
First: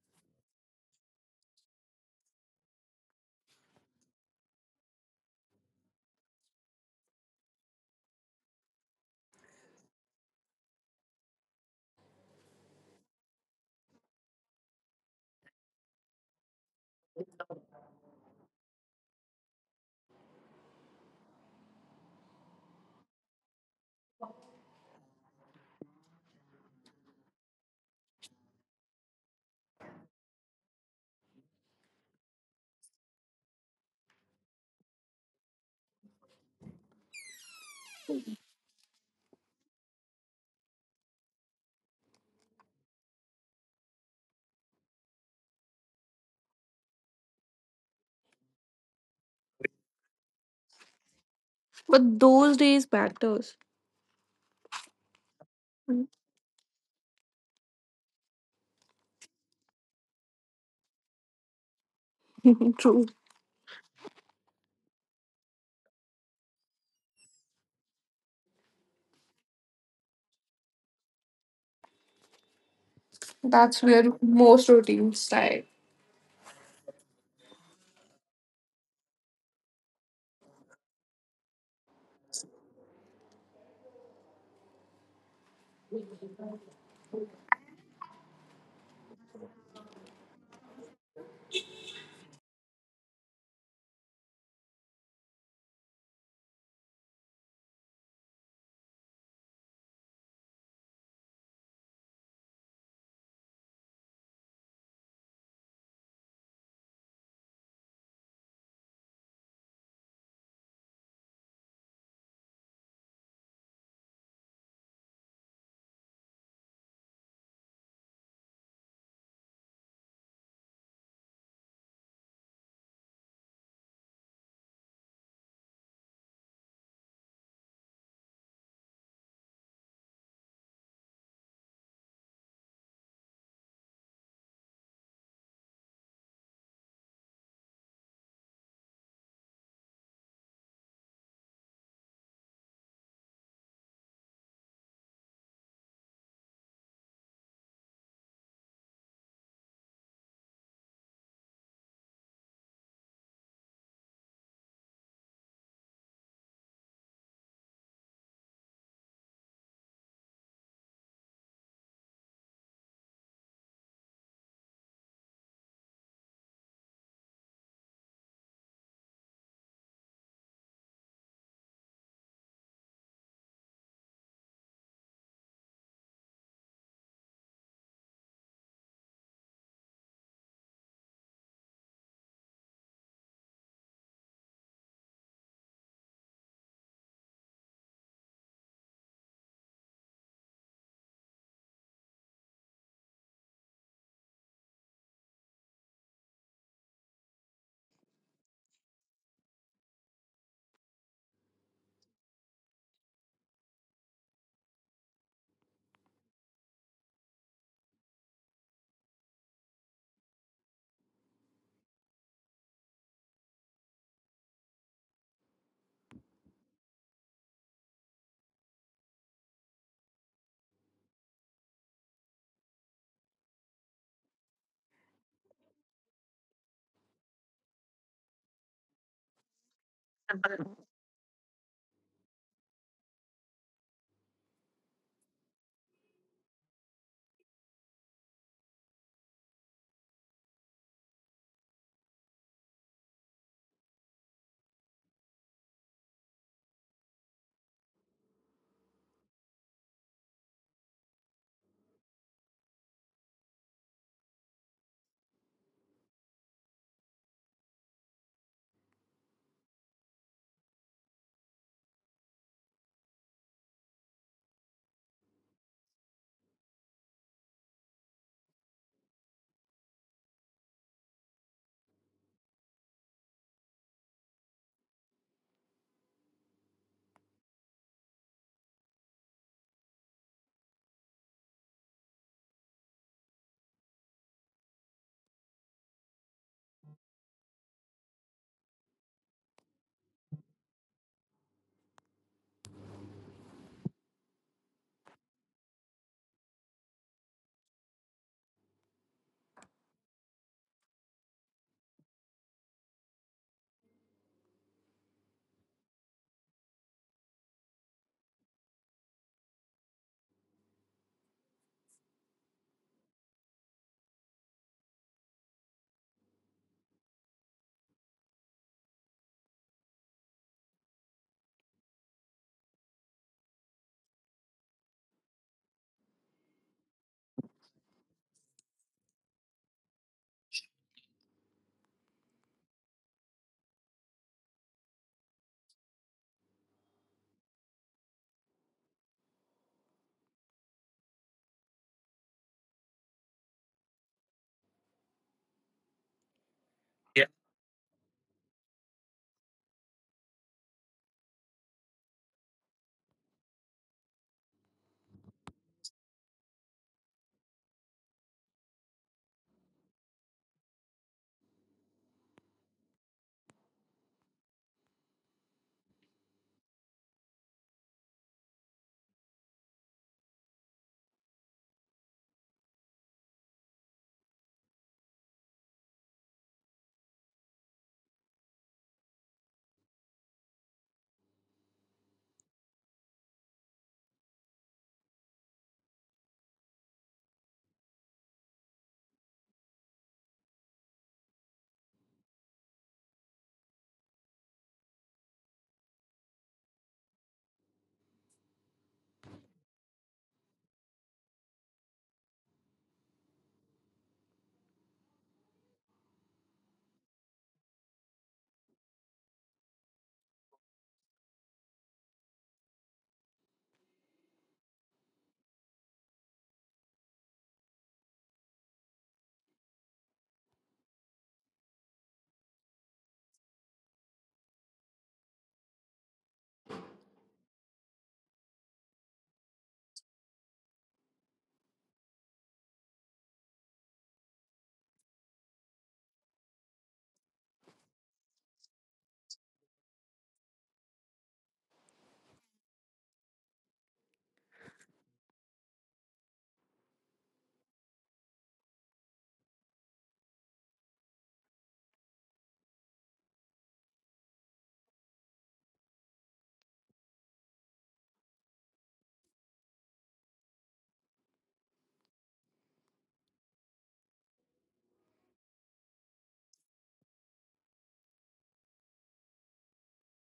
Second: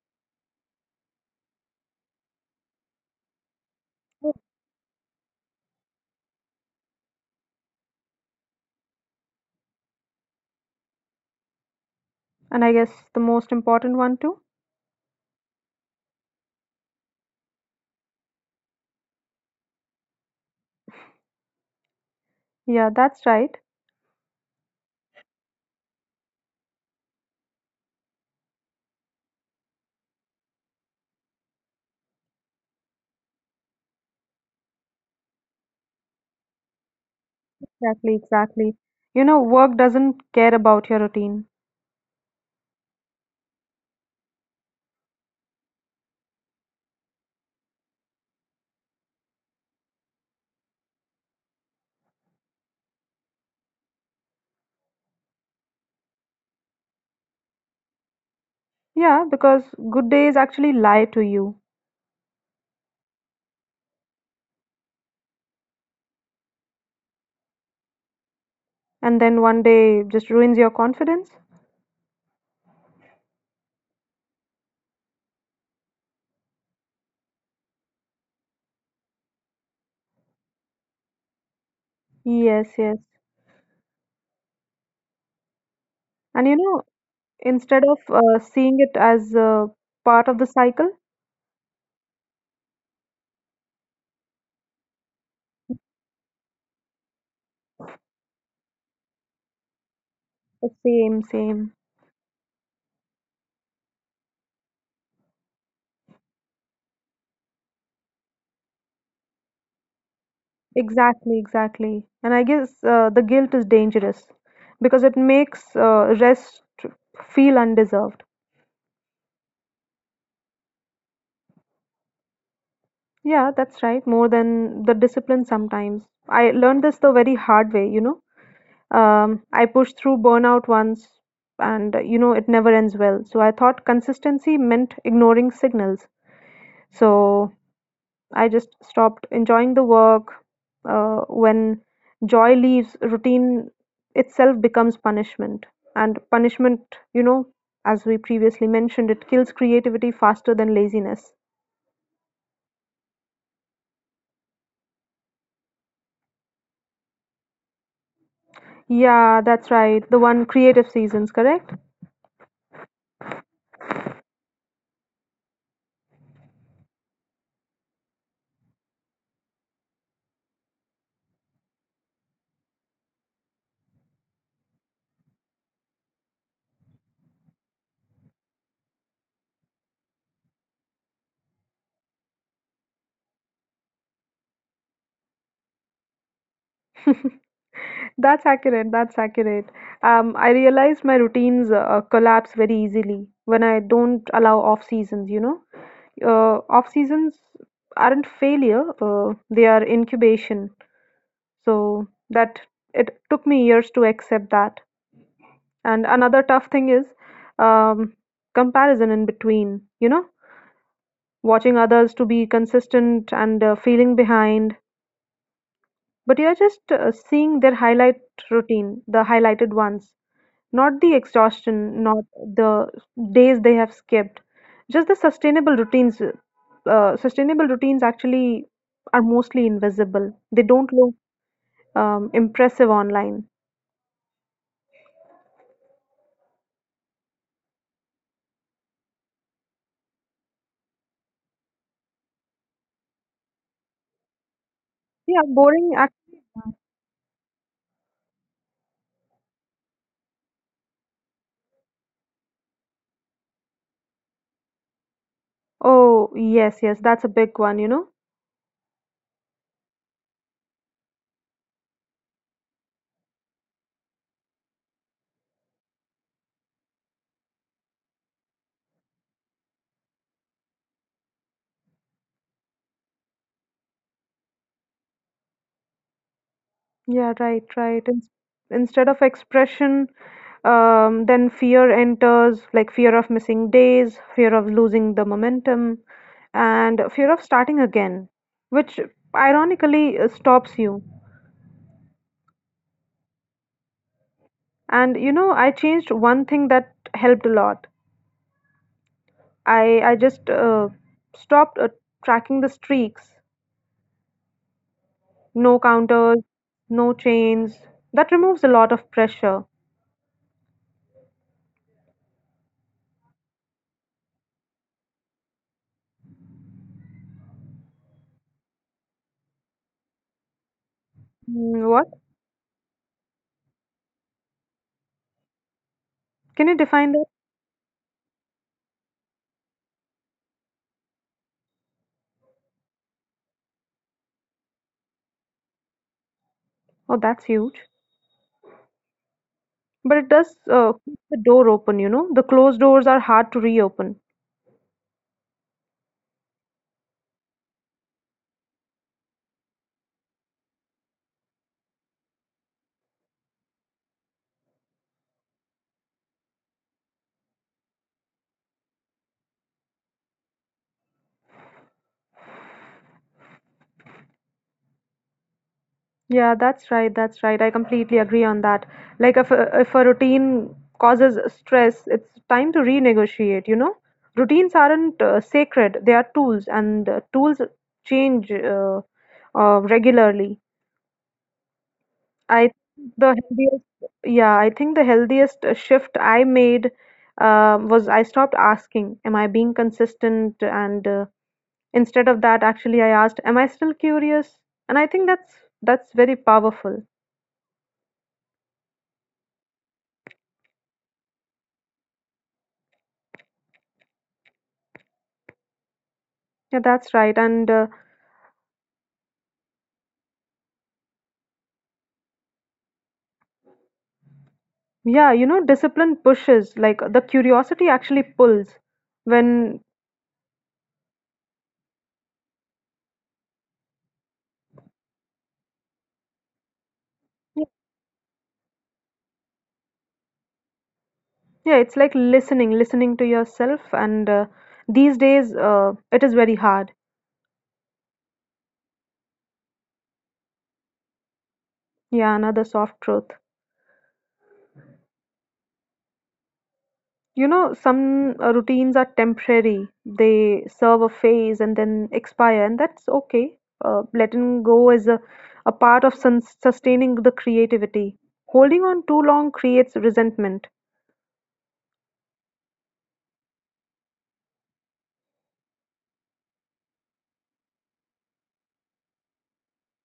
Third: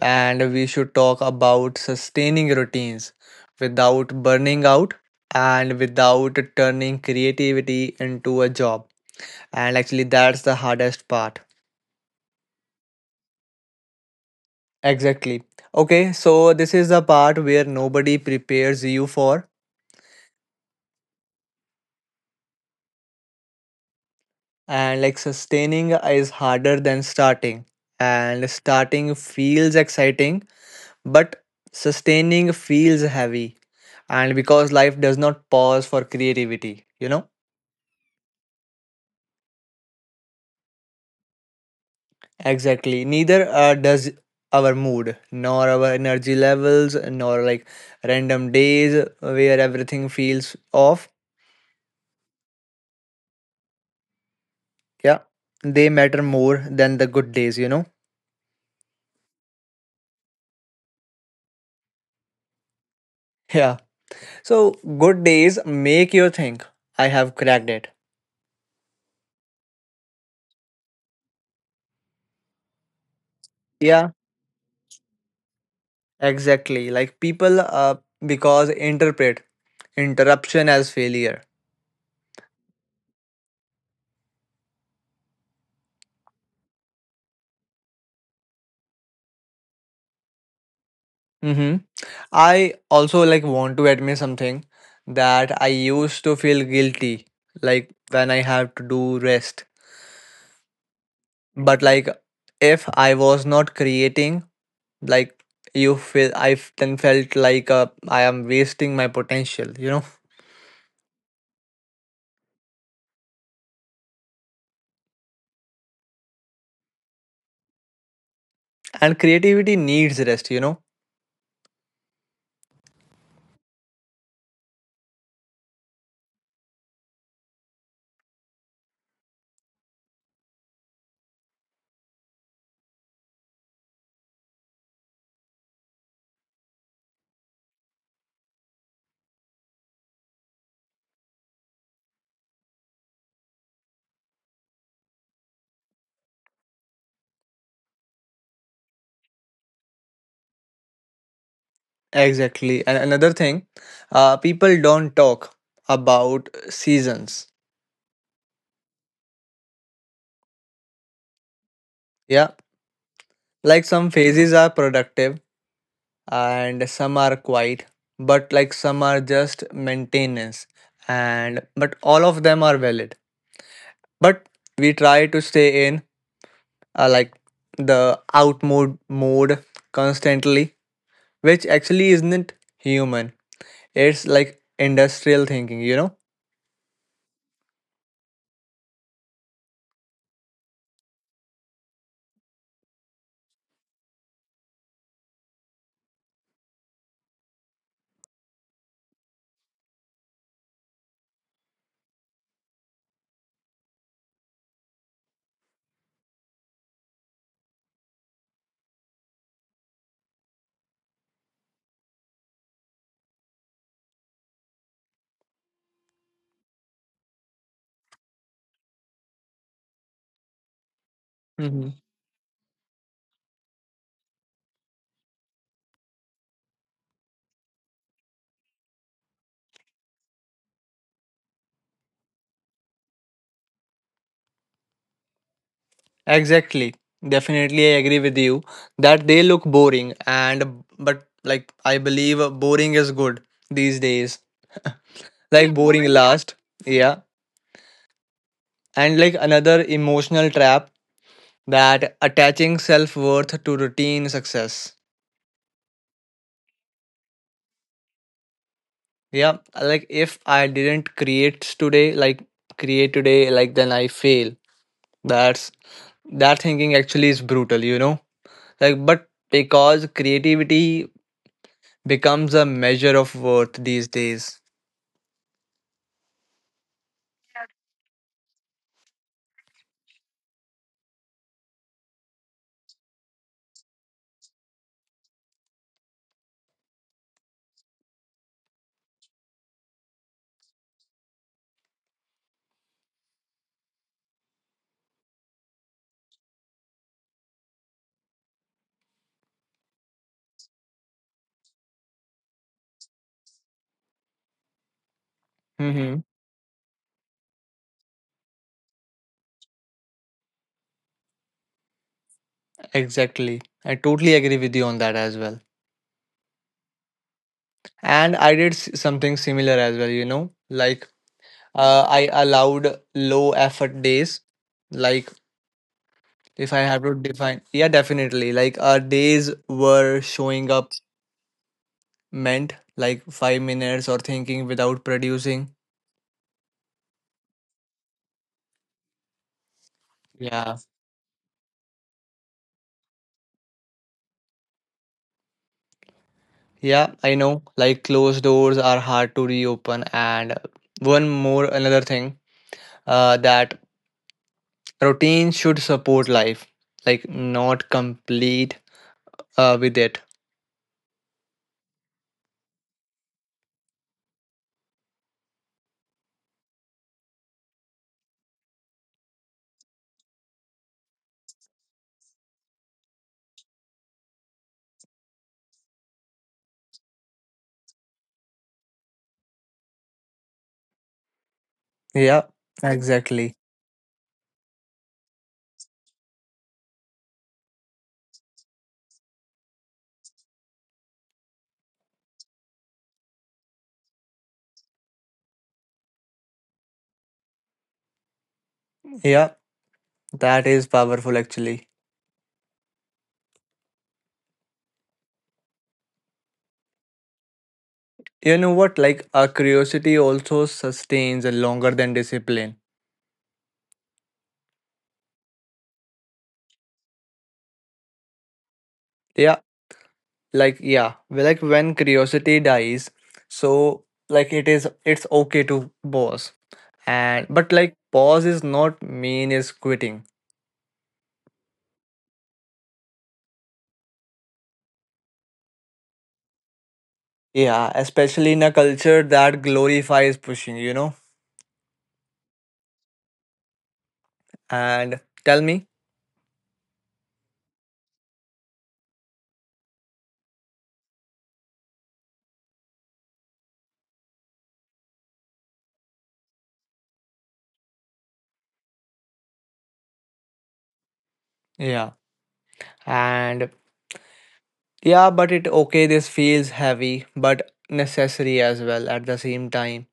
and we should talk about sustaining routines without
Oh.
burning out and without turning creativity into a job. And actually, that's the hardest part.
And I guess the most important one too.
Exactly. Okay, so this is the part where nobody prepares you for,
Yeah, that's right.
and like sustaining is harder than starting. And starting feels exciting, but sustaining feels heavy. And because life does not pause for creativity, you know?
Exactly, exactly. You know, work doesn't care about your routine.
Exactly. Neither does our mood, nor our energy levels, nor like random days where everything feels off.
But those days matters.
Yeah, they matter
[LAUGHS]
more than the good days, you know?
Yeah, because good days actually lie to you,
True.
[LAUGHS] Yeah, so good days make you think I have cracked it.
and then one day just ruins your confidence.
That's where
Yeah,
most routines start.
exactly. Like people because interpret interruption as failure.
Yes, yes. And you know, instead of seeing it as part of the cycle,
Mm-hmm. I also like want to admit something, that I used to feel guilty like when I have to do rest.
the same, same.
But like if I was not creating, like you feel I f- then felt like I am wasting my potential, you know.
Exactly, exactly. And I guess the guilt is dangerous because it makes rest feel undeserved.
And creativity needs rest, you know.
Yeah, that's right. More than the discipline sometimes. I learned this the very hard way, you know. I pushed through burnout once and, you know, it never ends well. So I thought consistency meant ignoring signals. So I just stopped enjoying the work. When joy leaves, routine itself becomes punishment. And punishment, you know, as we previously mentioned, it kills creativity faster than laziness.
Exactly. And another thing, people don't talk about seasons.
Yeah, that's right. The one creative seasons, correct?
Yeah. Like some phases are productive and some are quiet, but like some are just maintenance. And but all of them are valid. But we try to stay in like the out mode constantly, which actually isn't human. It's like industrial thinking, you
[LAUGHS] That's accurate. That's accurate. I realize my routines collapse very easily when I don't allow off seasons, you know. Off seasons aren't failure, they are incubation. So that it took me years to accept that, and another tough thing is, um, comparison in between, you know, watching others to be consistent and feeling behind, but you're just seeing their highlight routine, the highlighted ones, not the exhaustion,
know?
not the days they have skipped, just the sustainable routines. Sustainable routines actually are mostly invisible. They don't look impressive online.
Exactly. Definitely, I agree with you that they look boring, and but like I believe boring is good these days.
Yeah,
Yeah, like
boring
boring. Last,
actually.
yeah, and like another emotional trap, that attaching self worth to routine success.
Oh, yes, yes, that's a big one, you know?
Yeah, like if I didn't create today, like then I fail. That's that thinking actually is brutal, you know. Like, but because creativity becomes a measure of worth these days.
Yeah, right, right. In instead of expression, then fear enters, like fear of missing days, fear of losing the momentum, and fear of starting again, which ironically stops you. And you know, I changed one thing that helped a lot. I just stopped tracking the streaks. No
Mm-hmm.
counters, no chains. That removes a lot of pressure.
Exactly. I totally agree with you on that as well. And I did something similar as well, you know, like
Mm, what?
I allowed low effort days. Like,
Can
if
you
I have
define
to
that?
define, yeah, definitely. Like, our days were showing up meant like 5 minutes or thinking without producing.
Oh, that's huge. But it does
Yeah.
keep the door open, you know? The closed doors are hard to reopen.
Yeah, I know. Like, closed doors are hard to reopen. And one more, another thing that routine should support life, like not complete with it.
Yeah, that's right. That's right. I completely agree on that. Like if a routine causes stress, it's time to renegotiate, you know? Routines aren't sacred. They are tools and tools change regularly.
Yeah,
I the
exactly.
healthiest yeah, I think the healthiest shift I made was I stopped asking, am I being consistent, and instead of that, actually, I asked, "Am I still curious?" And I think that's very powerful.
Yeah, that is powerful actually.
Yeah, that's right. And
You know what? Like a curiosity also sustains longer than discipline.
yeah, you know, discipline pushes. Like the curiosity actually pulls.
Yeah,
When
like yeah, well, like when curiosity dies, so like it is it's okay to pause. And but like pause is not mean is quitting.
yeah, it's like listening, listening to yourself. And these days, it is very hard.
Yeah, especially in a culture that glorifies pushing, you know.
Yeah, another soft truth.
And tell me.
You know, some routines are temporary. They serve a phase and then expire, and that's okay. Letting go is a part of sun sustaining the creativity. Holding on too long creates resentment.
Yeah. And yeah, but it okay this feels heavy but necessary as well at the same time,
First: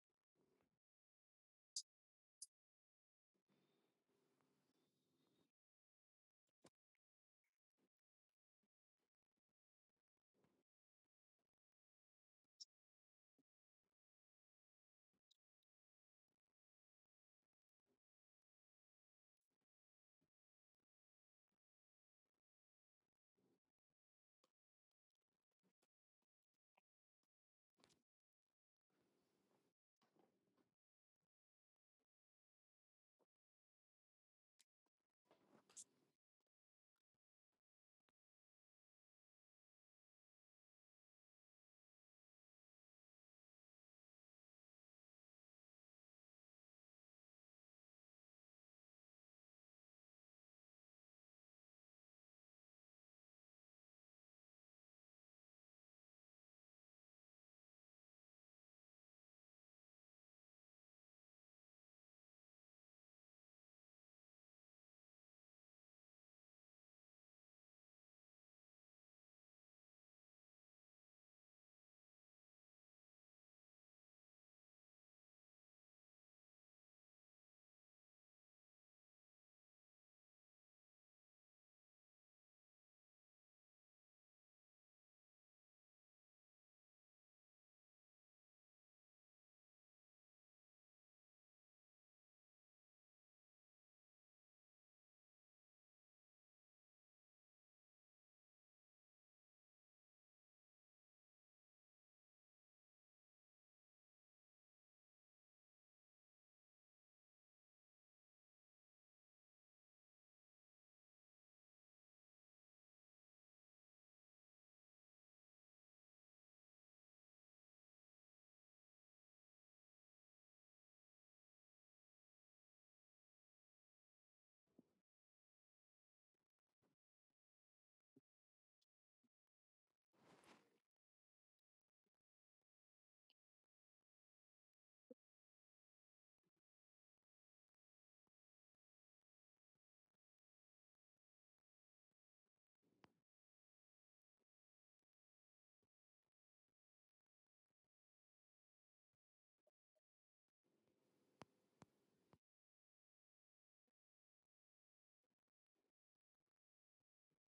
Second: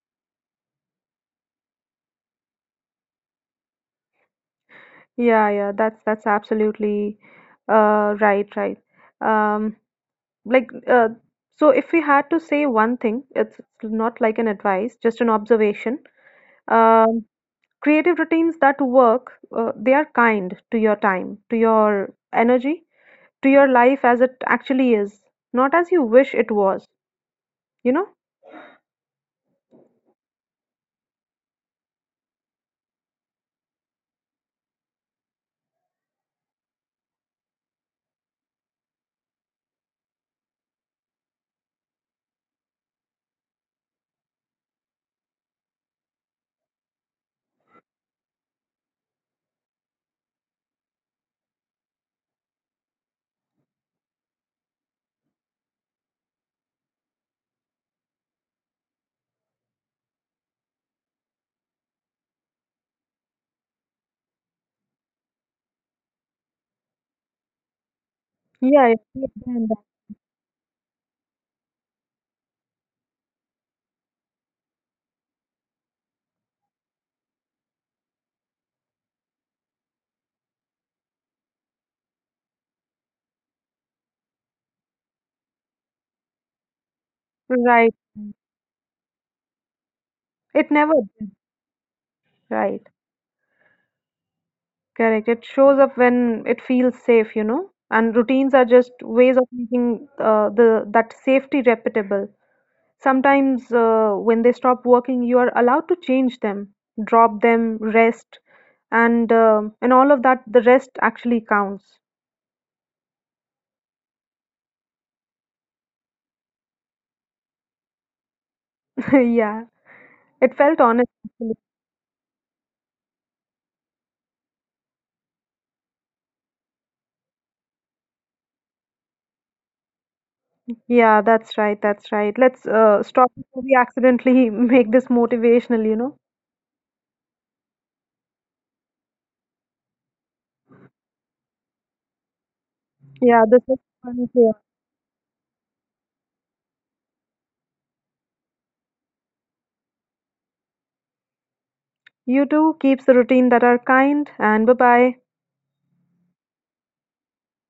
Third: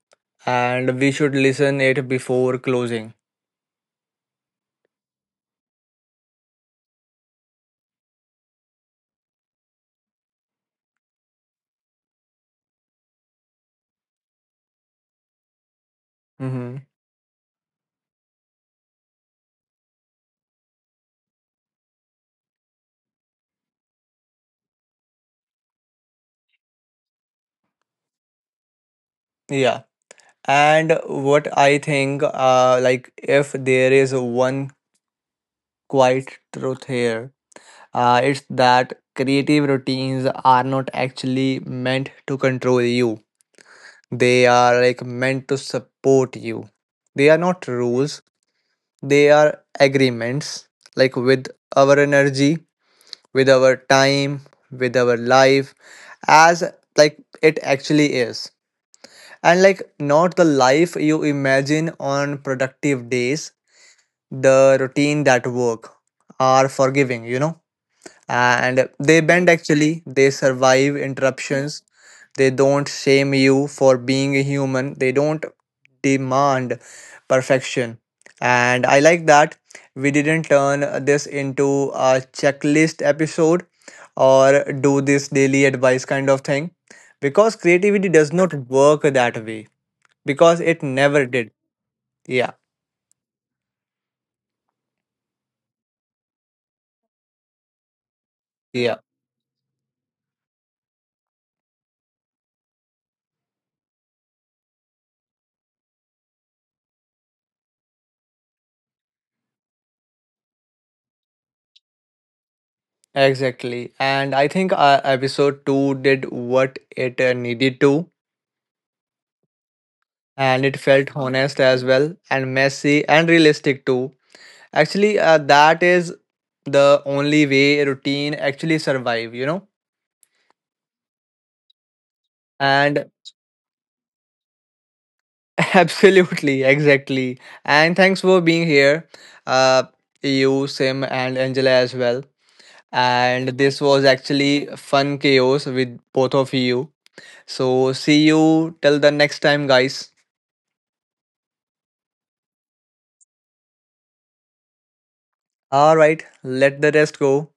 and we should listen it before closing.
Yeah, yeah, that's absolutely right, right. Um, like uh, so, if we had to say one thing, it's not like an advice, just an observation.
Mm-hmm.
Um, creative routines that work, they are kind to your time, to your energy, to your life as it actually is, not as you wish it was, you know.
Yeah, and what I think like if there is one quiet truth here, it's that creative routines are not actually meant to control you, they are like meant to support you, they are not rules, they are agreements, like with our energy, with our time, with our life, as like it actually is, and like not the life you imagine on productive days. The routine that work are forgiving, you know, and
Yeah,
they bend
yeah,
actually,
and
they survive interruptions, they don't shame you for being a human. They don't demand perfection. And I like that we didn't turn this into a checklist episode or do this daily advice kind of thing, because creativity
right,
does not work that way, because it
it
never
never
did.
did.
Yeah.
Right, correct, it shows up when it feels safe, you know, and routines
Yeah,
are just ways of making the that safety repeatable. Sometimes, when they stop working, you are allowed to change them, drop them, rest, and all of that. The rest actually counts.
exactly. And I think episode 2 did what it needed to,
[LAUGHS] Yeah, it
and it
felt
felt
honest.
honest
Actually.
as well, and messy and realistic too. Actually, that is the only way routine actually survive, you know?
Yeah, that's right. That's right. Let's
And
stop before we accidentally [LAUGHS] make this motivational.
[LAUGHS]
You know.
absolutely, exactly. And thanks for being here, uh, you, Sim, and Angela as well.
Yeah,
And
this is
this was
fun here.
actually fun chaos with both of you. So see you till the next time, guys.
You too. Keeps the routine that are kind. And bye bye.
All right, let the rest go.